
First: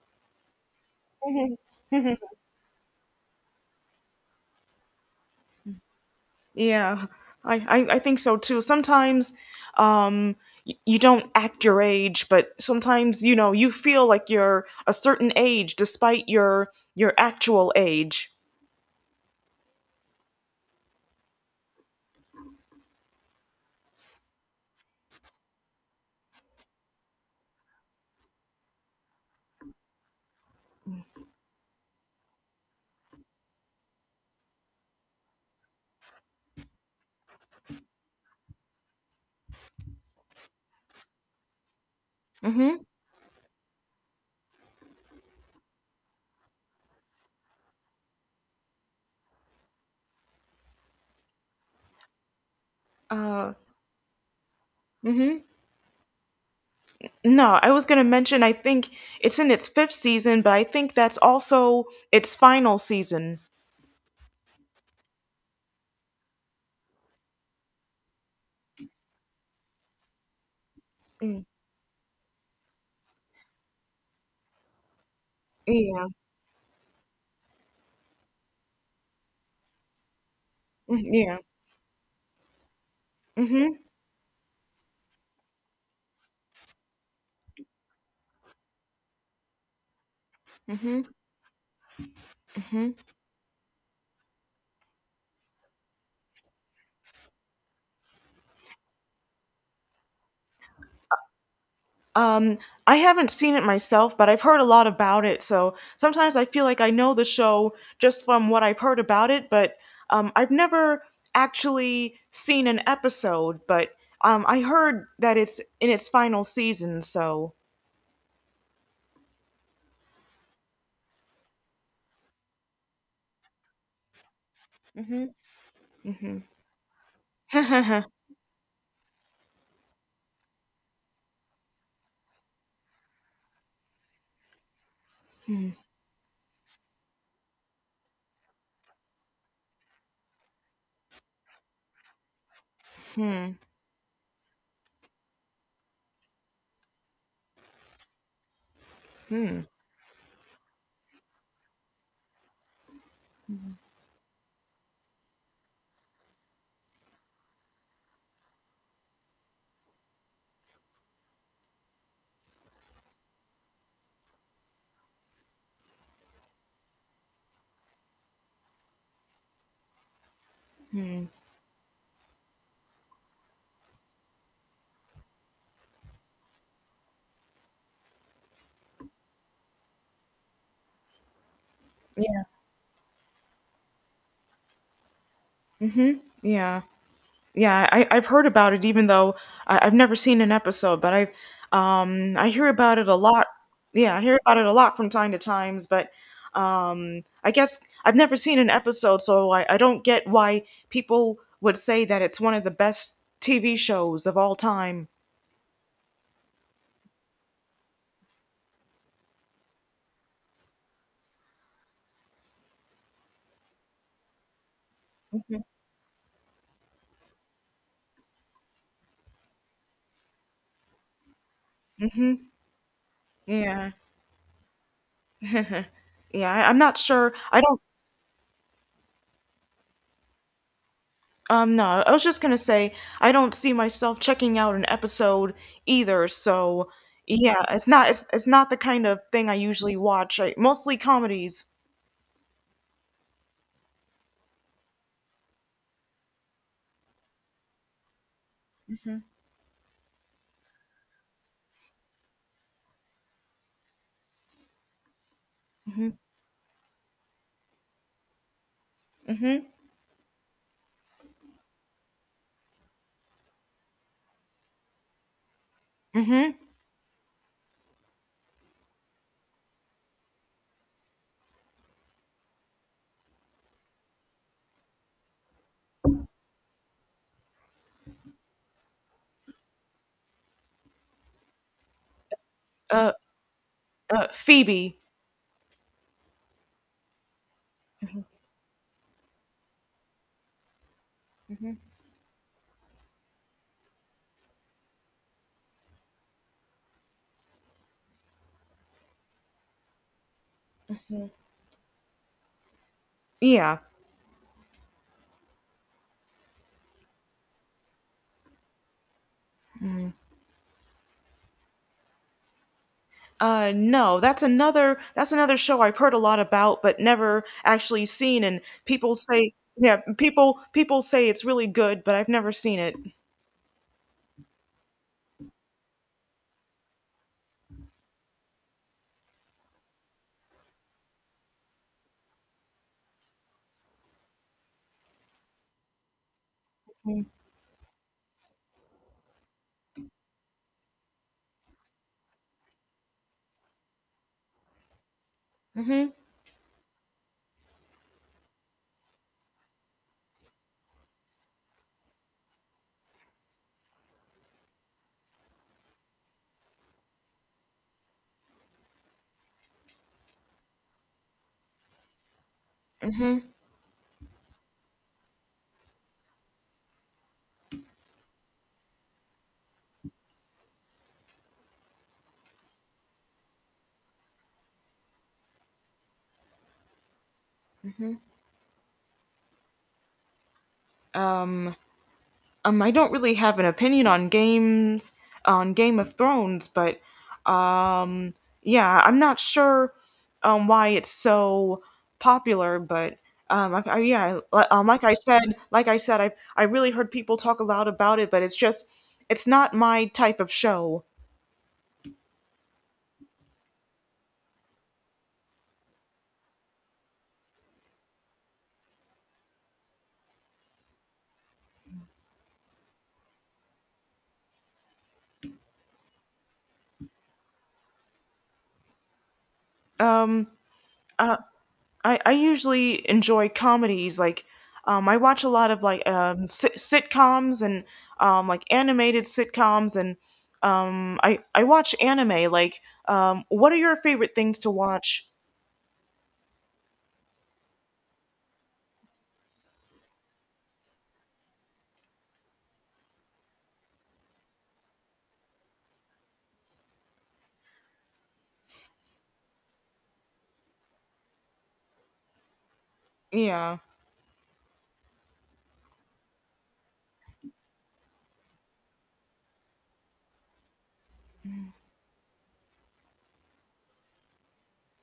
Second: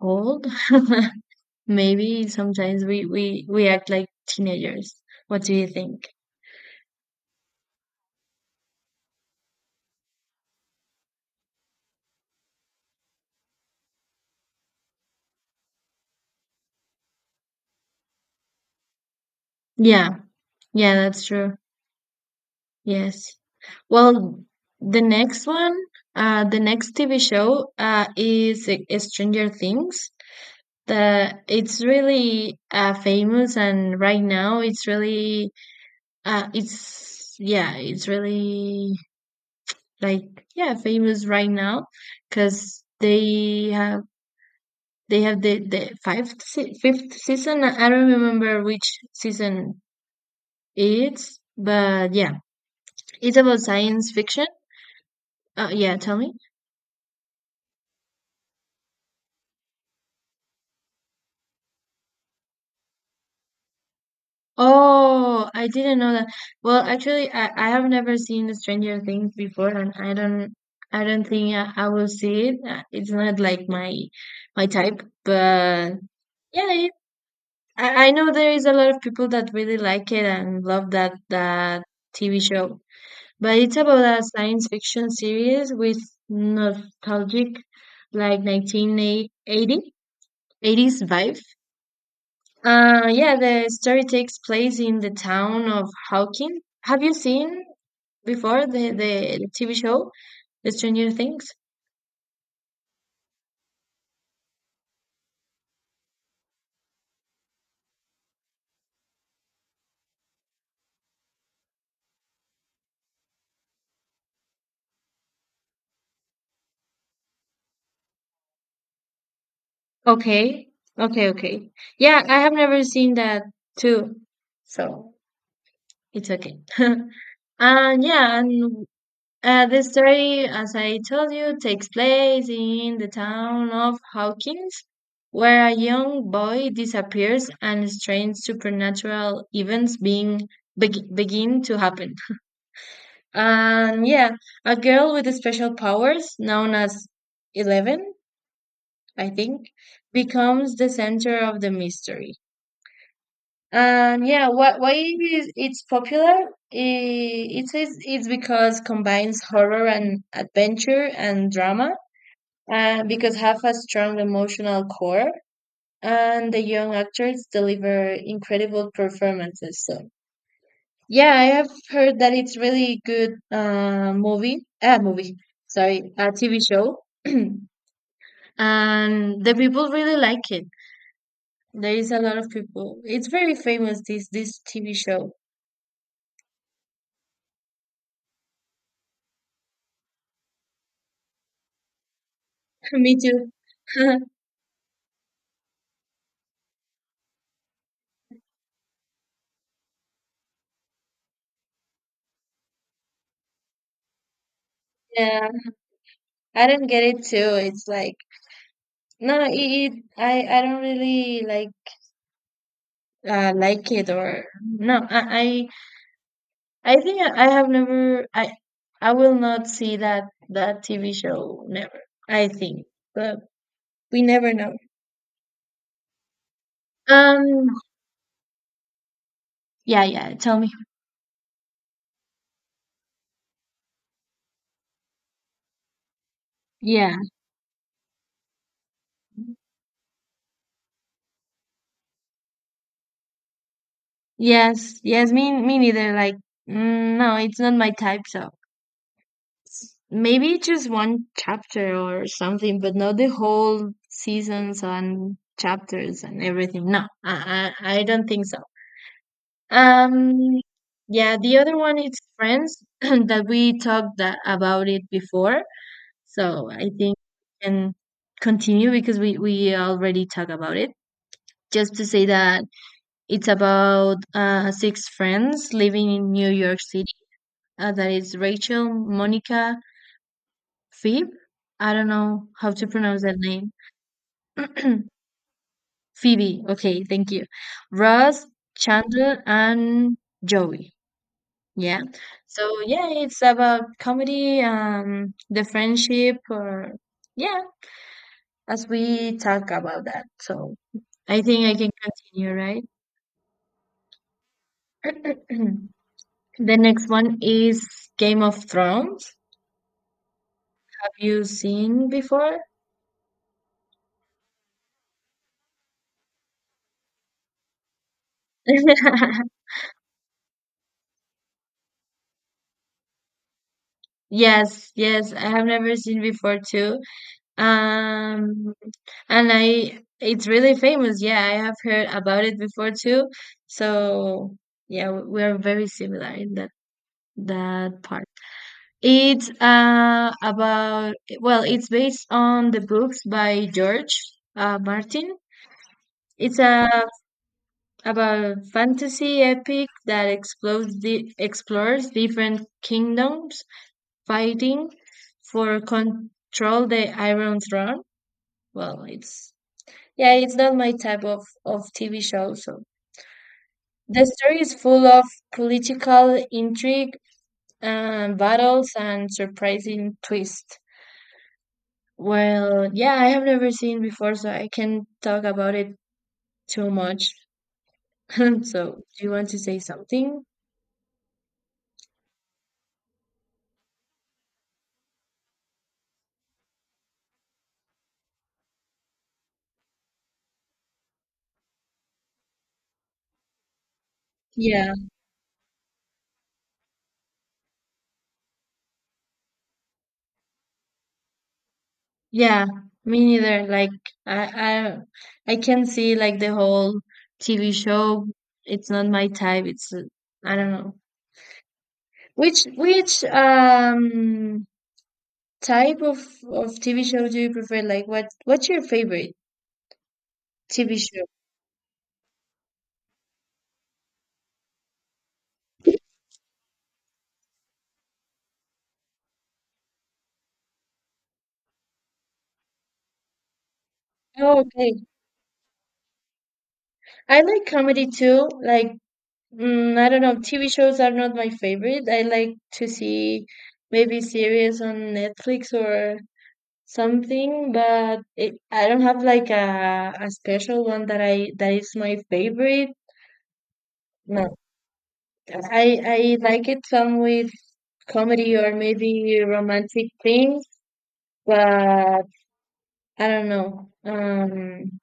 Speaker 2: old. Maybe sometimes we act like teenagers. What do you think?
Speaker 1: Yeah, I think so too. Sometimes, um, you don't act your age, but sometimes, you know, you feel like you're a certain age despite your actual age.
Speaker 2: Yeah, yeah, that's true. Yes. Well, the next one, the next TV show, is Stranger Things. The It's really famous, and right now it's really it's yeah it's really like, yeah, famous right now
Speaker 1: Mm-hmm.
Speaker 2: because they have the fifth season. I don't remember which season it's, but yeah, it's
Speaker 1: Uh,
Speaker 2: about science fiction.
Speaker 1: mm-hmm.
Speaker 2: Yeah, tell me.
Speaker 1: No, I was gonna mention, I think it's in its fifth season, but I think that's also its final season.
Speaker 2: Oh, I didn't know that. Well, actually, I have never seen Stranger Things before, and I don't
Speaker 1: Mm,
Speaker 2: think I will see it. It's not like my type, but
Speaker 1: yeah.
Speaker 2: yeah, I know there is a lot of people that really like it and love
Speaker 1: Mm,
Speaker 2: that
Speaker 1: yeah.
Speaker 2: that TV show. But
Speaker 1: Mm-hmm.
Speaker 2: it's about a science fiction series with nostalgic, like 1980 eighties
Speaker 1: Mm-hmm.
Speaker 2: vibe.
Speaker 1: Mm-hmm.
Speaker 2: Yeah, the story takes place in the town of Hawking. Have you seen before the TV show, The Stranger Things?
Speaker 1: Um, I haven't seen it myself, but I've heard a lot about it. So sometimes I feel like I know the show just from what I've heard about it, but I've never actually seen an episode. But I heard that it's in its final season. So.
Speaker 2: Okay, okay, okay. Yeah, I have never seen that too, so
Speaker 1: Hmm.
Speaker 2: it's
Speaker 1: Hmm.
Speaker 2: okay. And yeah, and the story, as I told you, takes place in the town of Hawkins, where
Speaker 1: Hmm.
Speaker 2: a young boy disappears and strange supernatural events being beg begin to happen. And yeah, a girl with special powers, known as 11, I
Speaker 1: Hmm.
Speaker 2: think, becomes the center of the mystery. And yeah, why is it's popular? It's because combines horror and adventure and drama, because have a strong emotional core, and the young actors deliver incredible performances. So. Yeah, I have heard that it's really good movie, sorry, a TV show. And the people really like it. There is a lot
Speaker 1: Yeah.
Speaker 2: of people. It's very famous this TV show.
Speaker 1: Yeah. Yeah, I've heard about it, even though I've never seen an episode. But I hear about it
Speaker 2: Me
Speaker 1: a lot.
Speaker 2: too.
Speaker 1: Yeah, I hear about it a lot from time to times. But I guess I've never seen an episode, so I don't get why people would say that it's one of the best TV shows of all time.
Speaker 2: Yeah, I don't get it too. It's like no, no, it I don't really like it or no. I think I have never I I will not see that TV show never.
Speaker 1: Hmm.
Speaker 2: I think. But.
Speaker 1: Yeah,
Speaker 2: We never know.
Speaker 1: yeah. I'm not sure. I
Speaker 2: Um,
Speaker 1: don't.
Speaker 2: yeah, yeah, tell me.
Speaker 1: No, I was just gonna say I don't see myself checking out an episode either. So
Speaker 2: Yeah.
Speaker 1: yeah, it's not it's not the kind of thing I usually watch. I mostly comedies.
Speaker 2: Yes. Yes. Me. Me neither. Like, mm, no, it's not my type. So maybe just one chapter or something, but not the whole seasons and
Speaker 1: Mhm.
Speaker 2: chapters and everything. No, I don't think so.
Speaker 1: Mhm.
Speaker 2: Um. Yeah. The other one is Friends that we about it before.
Speaker 1: Mhm.
Speaker 2: So I think we can continue because we already talked about it. Just to say that it's about six friends living in New York City. That is Rachel, Monica, Phoebe. I don't know how to
Speaker 1: Uh,
Speaker 2: pronounce that name.
Speaker 1: Phoebe.
Speaker 2: Phoebe. Okay, thank you. Ross, Chandler, and Joey. Yeah. So yeah, it's about comedy, the friendship, or yeah, as we talk about that. So I think I can continue,
Speaker 1: Yeah.
Speaker 2: right? The next one is Game of Thrones. You seen before?
Speaker 1: No, that's another show I've heard a lot about but never actually seen. And people say, yeah, people say it's really good, but I've never seen it.
Speaker 2: Yes, yes, I have never seen before too. Um, and I it's really famous. Yeah, I have heard about it before too. So, yeah, we are very similar in that
Speaker 1: Mhm.
Speaker 2: that part. It's about, well, it's based on the books by George Martin.
Speaker 1: Mhm.
Speaker 2: It's a about fantasy epic that explores different kingdoms fighting for control the Iron Throne. Well, it's yeah, it's not my type of TV show. So
Speaker 1: Mhm.
Speaker 2: the story is full of political intrigue, battles, and surprising twists. Well, yeah, I have never seen before, so I can not talk about it too much. So, do you want to say something?
Speaker 1: Um. I don't really have an opinion on Game of Thrones, but um, yeah, I'm not sure why it's so popular, but yeah,
Speaker 2: Yeah,
Speaker 1: like I said, I really heard people talk a lot about it, but it's just it's not my type of show.
Speaker 2: yeah, me neither. Like I, I can see like the whole TV show. It's not my type. It's I don't know. Which type of TV show do you prefer? Like what's your favorite
Speaker 1: Um,
Speaker 2: TV show?
Speaker 1: uh, I usually enjoy comedies like, I watch a lot of like, sitcoms and, like animated sitcoms, and I watch anime like, what are your favorite things
Speaker 2: Oh,
Speaker 1: to
Speaker 2: okay.
Speaker 1: watch?
Speaker 2: I like comedy too. Like mm, I don't know. TV shows are not my favorite. I like to see maybe series on Netflix or something, but I don't have like a special one that I that is my favorite.
Speaker 1: Yeah.
Speaker 2: No, I like it some with comedy or maybe romantic things, but I don't know. Um,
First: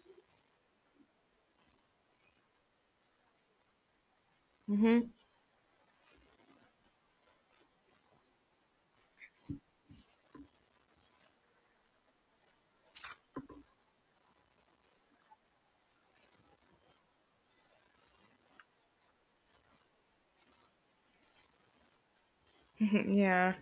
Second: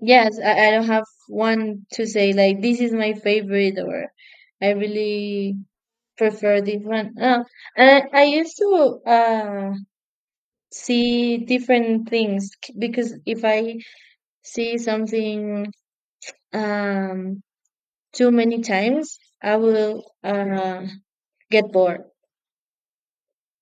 Speaker 2: yes, I don't have one to say like this is my favorite, or I
Speaker 1: Mhm.
Speaker 2: really prefer this one. And I used to see different things because if I see something um too many times, I will get bored.
Speaker 1: Mhm. Yeah.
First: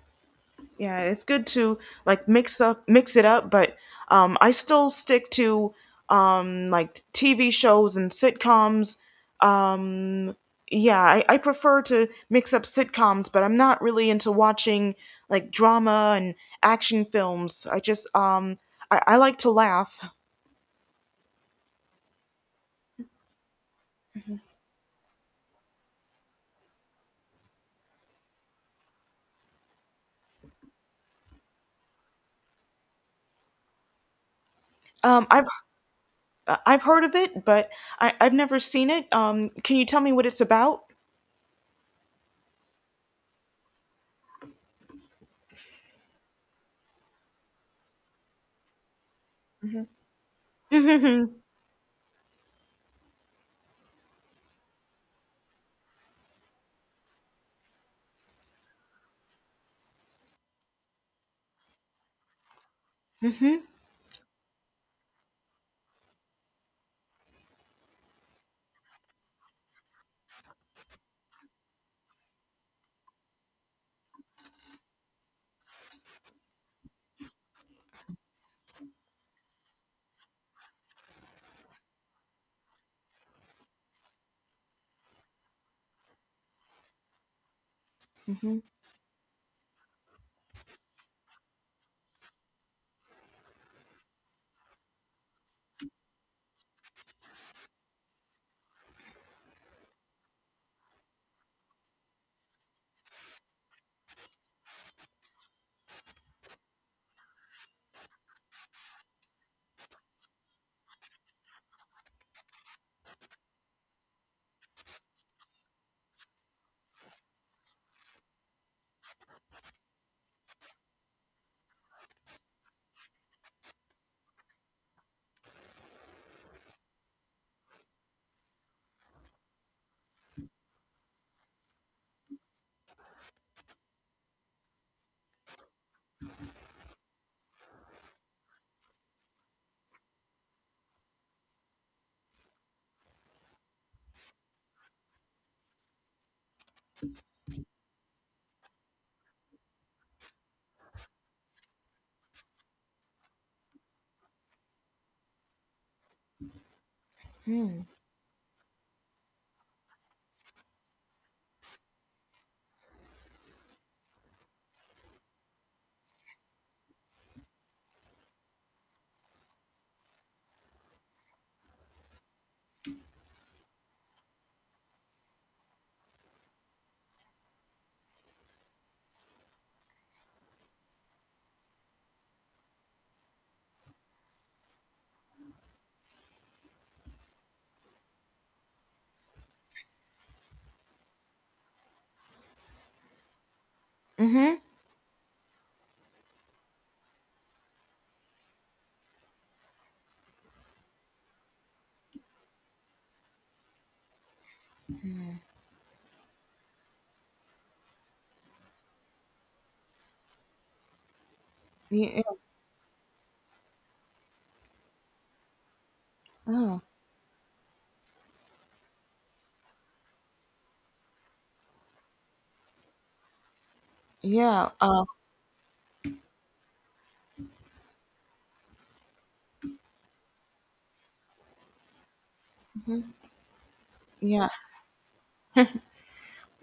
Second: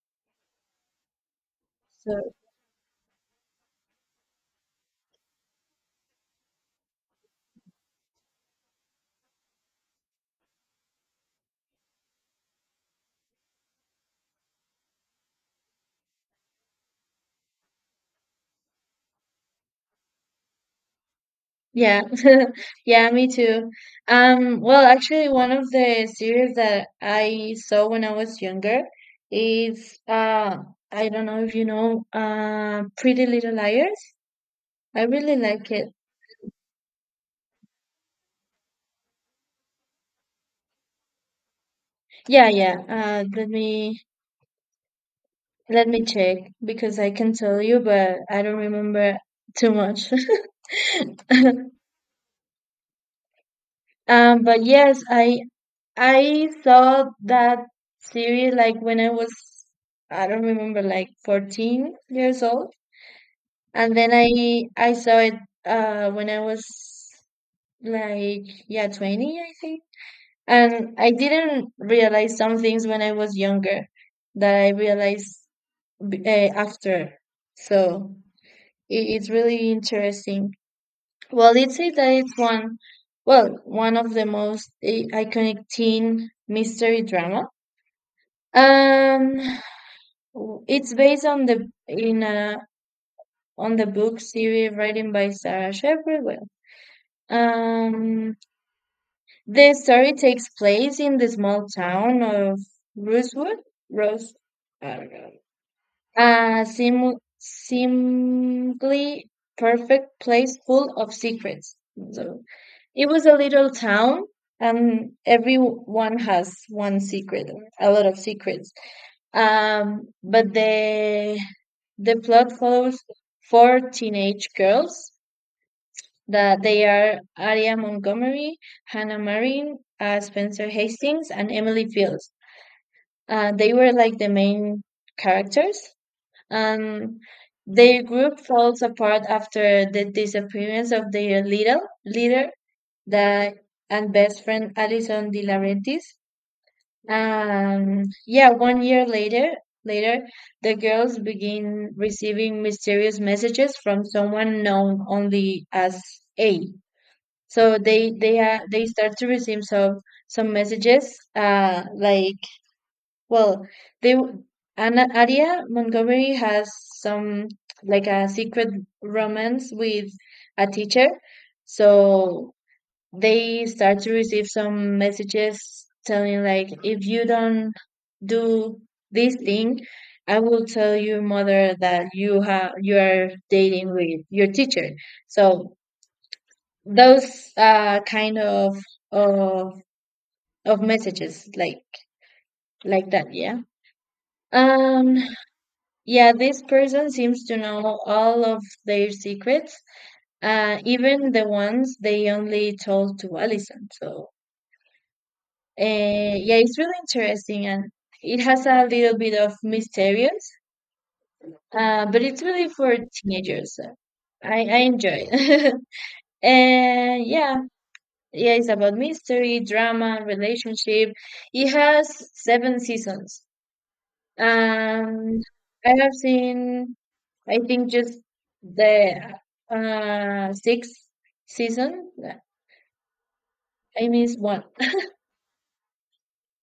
Speaker 1: Yeah, it's good to
Speaker 2: So
Speaker 1: like mix it up, but I still stick to like TV shows and sitcoms. Um yeah, I prefer to mix up sitcoms, but I'm not really into watching like drama and action films. I just I like to laugh.
Speaker 2: yeah, yeah, me too. Well, actually, one of the series that I saw when I was younger is I don't know if you know, Pretty Little Liars. I
Speaker 1: Um
Speaker 2: really
Speaker 1: I've
Speaker 2: like it.
Speaker 1: I've heard of it, but I've never seen it. Um, can you tell me what it's about?
Speaker 2: Yeah, yeah. Let me check because I can tell you, but I don't remember too much. Um, but yes, I saw that series like when I was, I don't remember, like 14 years old.
Speaker 1: Mm-hmm.
Speaker 2: And then I saw it when I was like, yeah, 20, I think. And I didn't realize some things when I was younger that I realized after. So it's really interesting. Well, it says that it's one of the most iconic teen mystery drama.
Speaker 1: Mm-hmm.
Speaker 2: Um, it's based on the in a on the book series written by Sarah Shepherd. Well, um, the story takes place in the small town of Rosewood, Rose, I don't know, a sim seemingly perfect place full of secrets. So it was a little town, and everyone has one secret, or a lot of secrets. But the plot follows four teenage girls that they are Aria Montgomery, Hannah Marin, Spencer Hastings, and Emily Fields. They were like the main characters, and their group falls apart after the disappearance of their little leader, the and best friend Alison De Laurentiis. And yeah, 1 year later, later the girls begin receiving mysterious messages from someone known only as A. So
Speaker 1: Mm-hmm.
Speaker 2: they start to receive some messages like, well, they Anna Aria Montgomery has some like a secret romance with a teacher. So they start to receive some messages telling like, if you don't do this thing, I will tell your mother that you are dating with your teacher. So those kind of of messages like that, yeah.
Speaker 1: Mm-hmm.
Speaker 2: Um, yeah, this person seems to know all of their secrets, uh, even the ones they only told to Alison. So uh, yeah, it's really interesting, and it has a little bit of mysterious,
Speaker 1: Yeah.
Speaker 2: but it's really for teenagers. So I enjoy it.
Speaker 1: Oh.
Speaker 2: And yeah, yeah, it's about mystery, drama, relationship. It has 7 seasons.
Speaker 1: Yeah,
Speaker 2: Um, I have seen, I think, just the sixth season. I missed
Speaker 1: yeah,
Speaker 2: one.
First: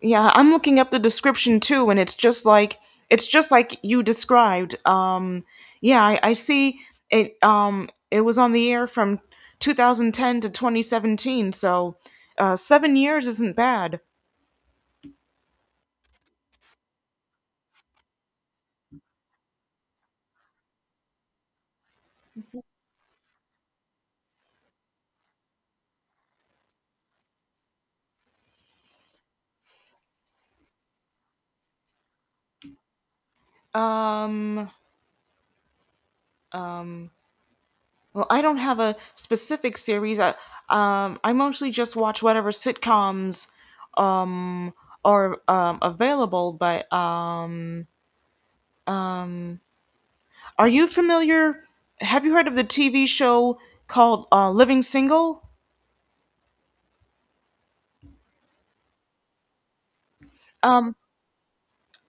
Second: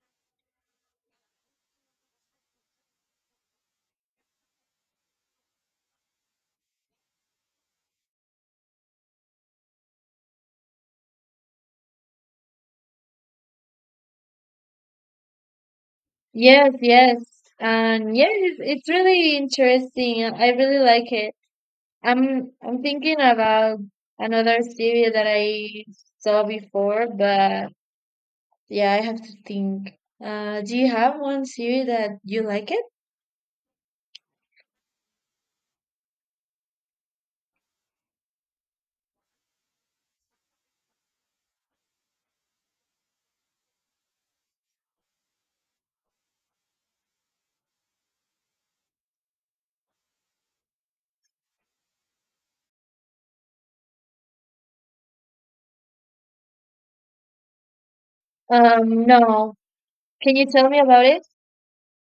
Speaker 1: yeah. I'm looking up the description too, and it's just like you described. Yeah, I see it. It was on the air from 2010 to 2017, so 7 years isn't bad.
Speaker 2: Yes, yes. And yeah, it's really interesting. I really like it. I'm thinking about another series that I saw before, but yeah, I have to think. Do you have one series that you like it?
Speaker 1: Um, um, well, I don't have a specific series. I mostly just watch whatever sitcoms um, are available, but are you familiar? Have you heard of the TV show called Living Single?
Speaker 2: No. Can you tell me
Speaker 1: Um,
Speaker 2: about it?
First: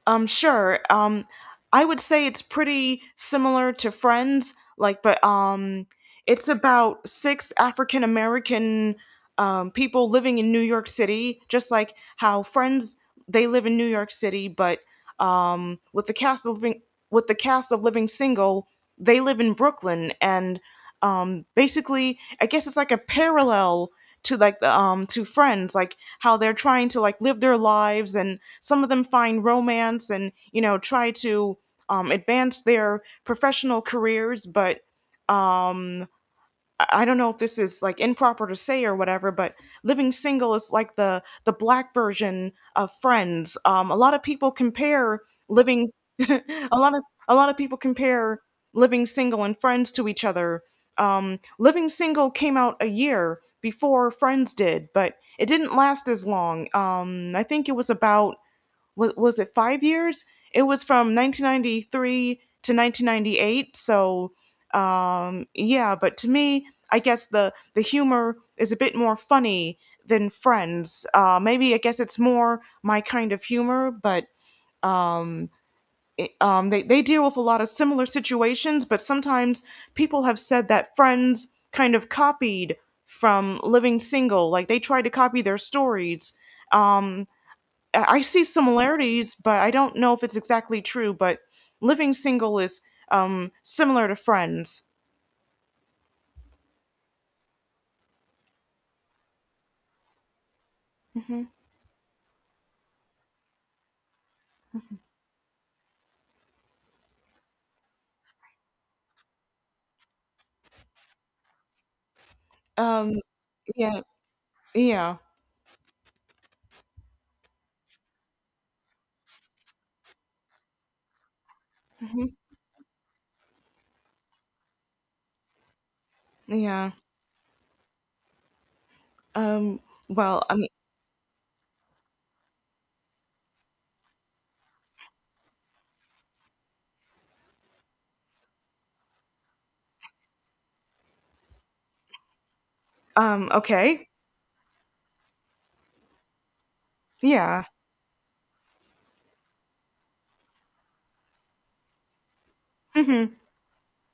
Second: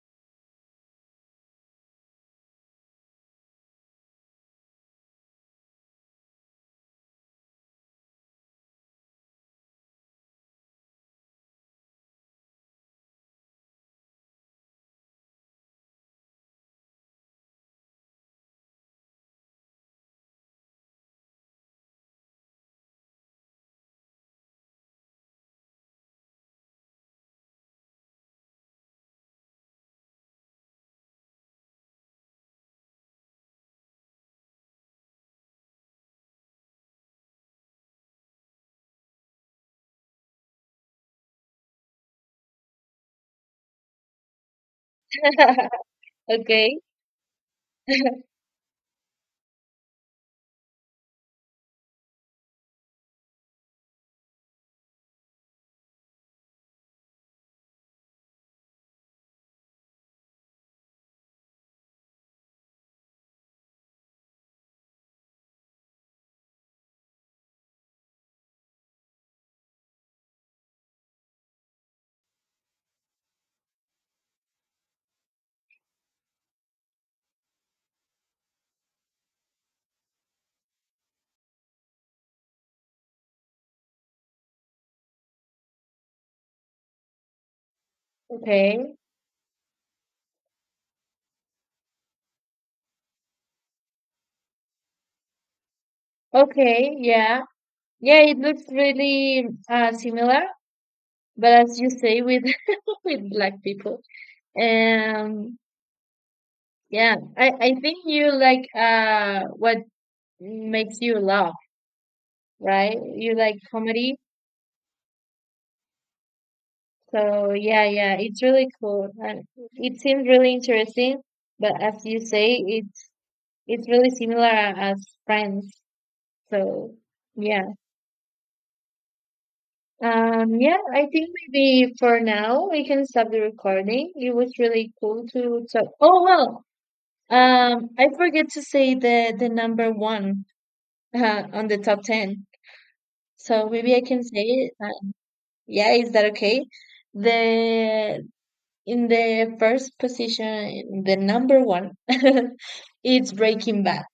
Speaker 1: sure. I would say it's pretty similar to Friends, like, but it's about six African American people living in New York City, just like how Friends they live in New York City, but um, with the cast of living with the cast of Living Single, they live in Brooklyn, and basically, I guess it's like a parallel to like the to friends, like how they're trying to like live their lives, and some of them find romance and, you know, try to advance their professional careers, but um I don't know if this is like improper to say or whatever, but Living Single is like the black version of Friends. A lot of people compare living a
Speaker 2: Okay,
Speaker 1: a lot of people compare Living Single and Friends to each other. Living Single came out a year before Friends did, but it didn't last as long. I think it was about, was it 5 years? It was from 1993 to 1998. So yeah, but to me, I guess the humor is a bit more funny than Friends. Maybe I guess it's more my kind of humor, but um, they deal with a lot of similar situations. But sometimes people have said that Friends kind of copied from Living Single, like they tried to copy their stories. Um, I see
Speaker 2: okay,
Speaker 1: similarities, but I don't know if it's exactly true. But Living Single is similar to Friends.
Speaker 2: okay, yeah. Yeah, it looks really similar,
Speaker 1: Hmm.
Speaker 2: but as you say with with black people. Um, yeah, I think you like what makes you laugh, right?
Speaker 1: Um,
Speaker 2: You like
Speaker 1: yeah,
Speaker 2: comedy.
Speaker 1: yeah,
Speaker 2: So yeah, yeah, it's really cool. And it seems really interesting, but as you
Speaker 1: hmm,
Speaker 2: say, it's really similar as Friends.
Speaker 1: yeah.
Speaker 2: So yeah.
Speaker 1: Um, well, I
Speaker 2: Um,
Speaker 1: mean,
Speaker 2: yeah, I think maybe for now we can stop the recording. It was really cool to talk. Oh, well, um, I forget to say the number one on the top 10. So maybe I
Speaker 1: okay,
Speaker 2: can say it. Uh, yeah, is that okay?
Speaker 1: yeah.
Speaker 2: The In the first position, the number one,
Speaker 1: Hmm.
Speaker 2: it's Breaking Bad.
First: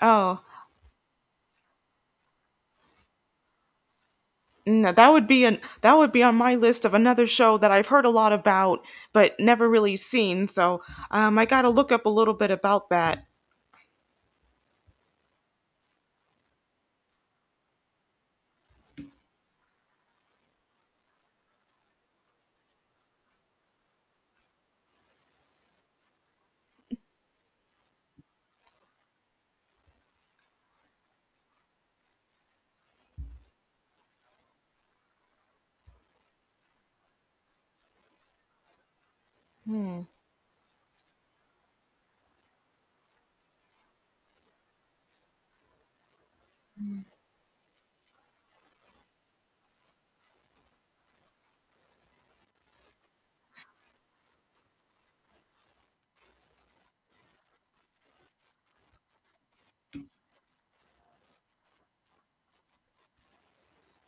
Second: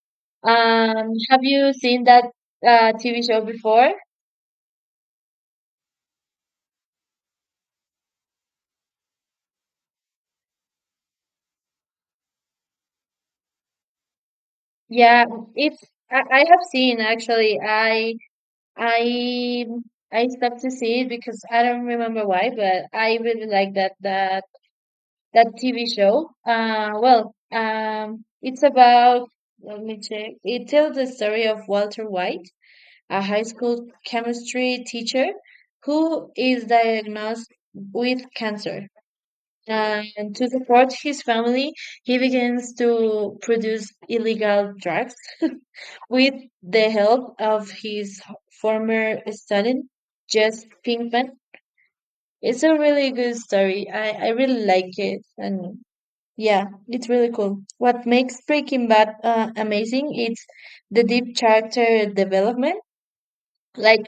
Speaker 1: Oh,
Speaker 2: Have you seen that TV show before?
Speaker 1: no, that would be an that would be on my list of another show that I've heard a lot about but never really seen. So I got to look up a little bit about that.
Speaker 2: Yeah, it's I have seen actually. I I stopped to see it because I don't remember why, but I really like that that TV show. Well, it's about, let me check. It tells the story of Walter White, a high school chemistry teacher who is diagnosed with cancer.
Speaker 1: Hmm.
Speaker 2: And to support his family, he begins to produce illegal drugs with the help of his former student, Jess Pinkman. It's a really good story. I really like it. And yeah, it's really cool. What makes Breaking Bad amazing is the deep character development. Like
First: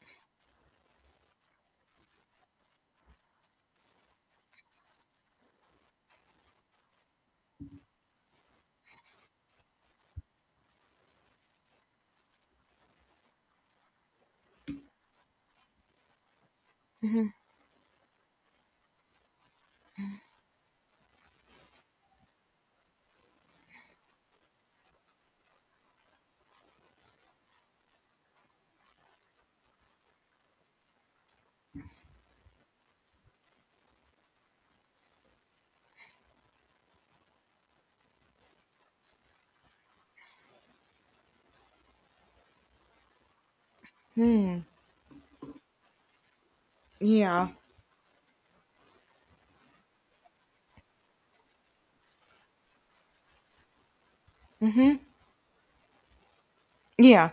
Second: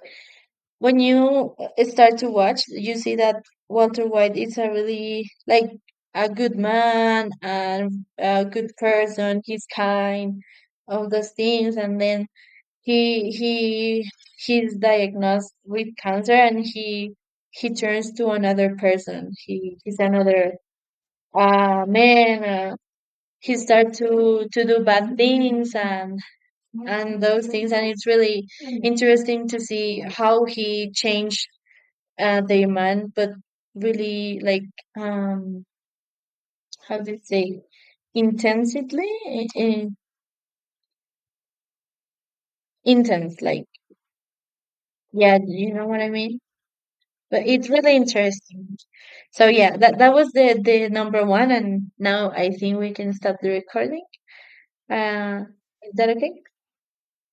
Speaker 2: when you start to watch, you see that Walter White is a really like a good man and a good person. He's kind, all those things, and then he he's diagnosed with cancer, and
Speaker 1: Hmm.
Speaker 2: he turns to another person. He's another man. He starts to do bad things and those things, and it's really interesting to see how he changed the man, but really like um, how do you say, intensively, intense, like,
Speaker 1: Hmm.
Speaker 2: yeah, you know what I mean. But
Speaker 1: Yeah.
Speaker 2: it's really interesting. So yeah, that was the number one, and now I think we can stop the recording.
Speaker 1: Hmm.
Speaker 2: Uh, is that okay?
Speaker 1: Yeah.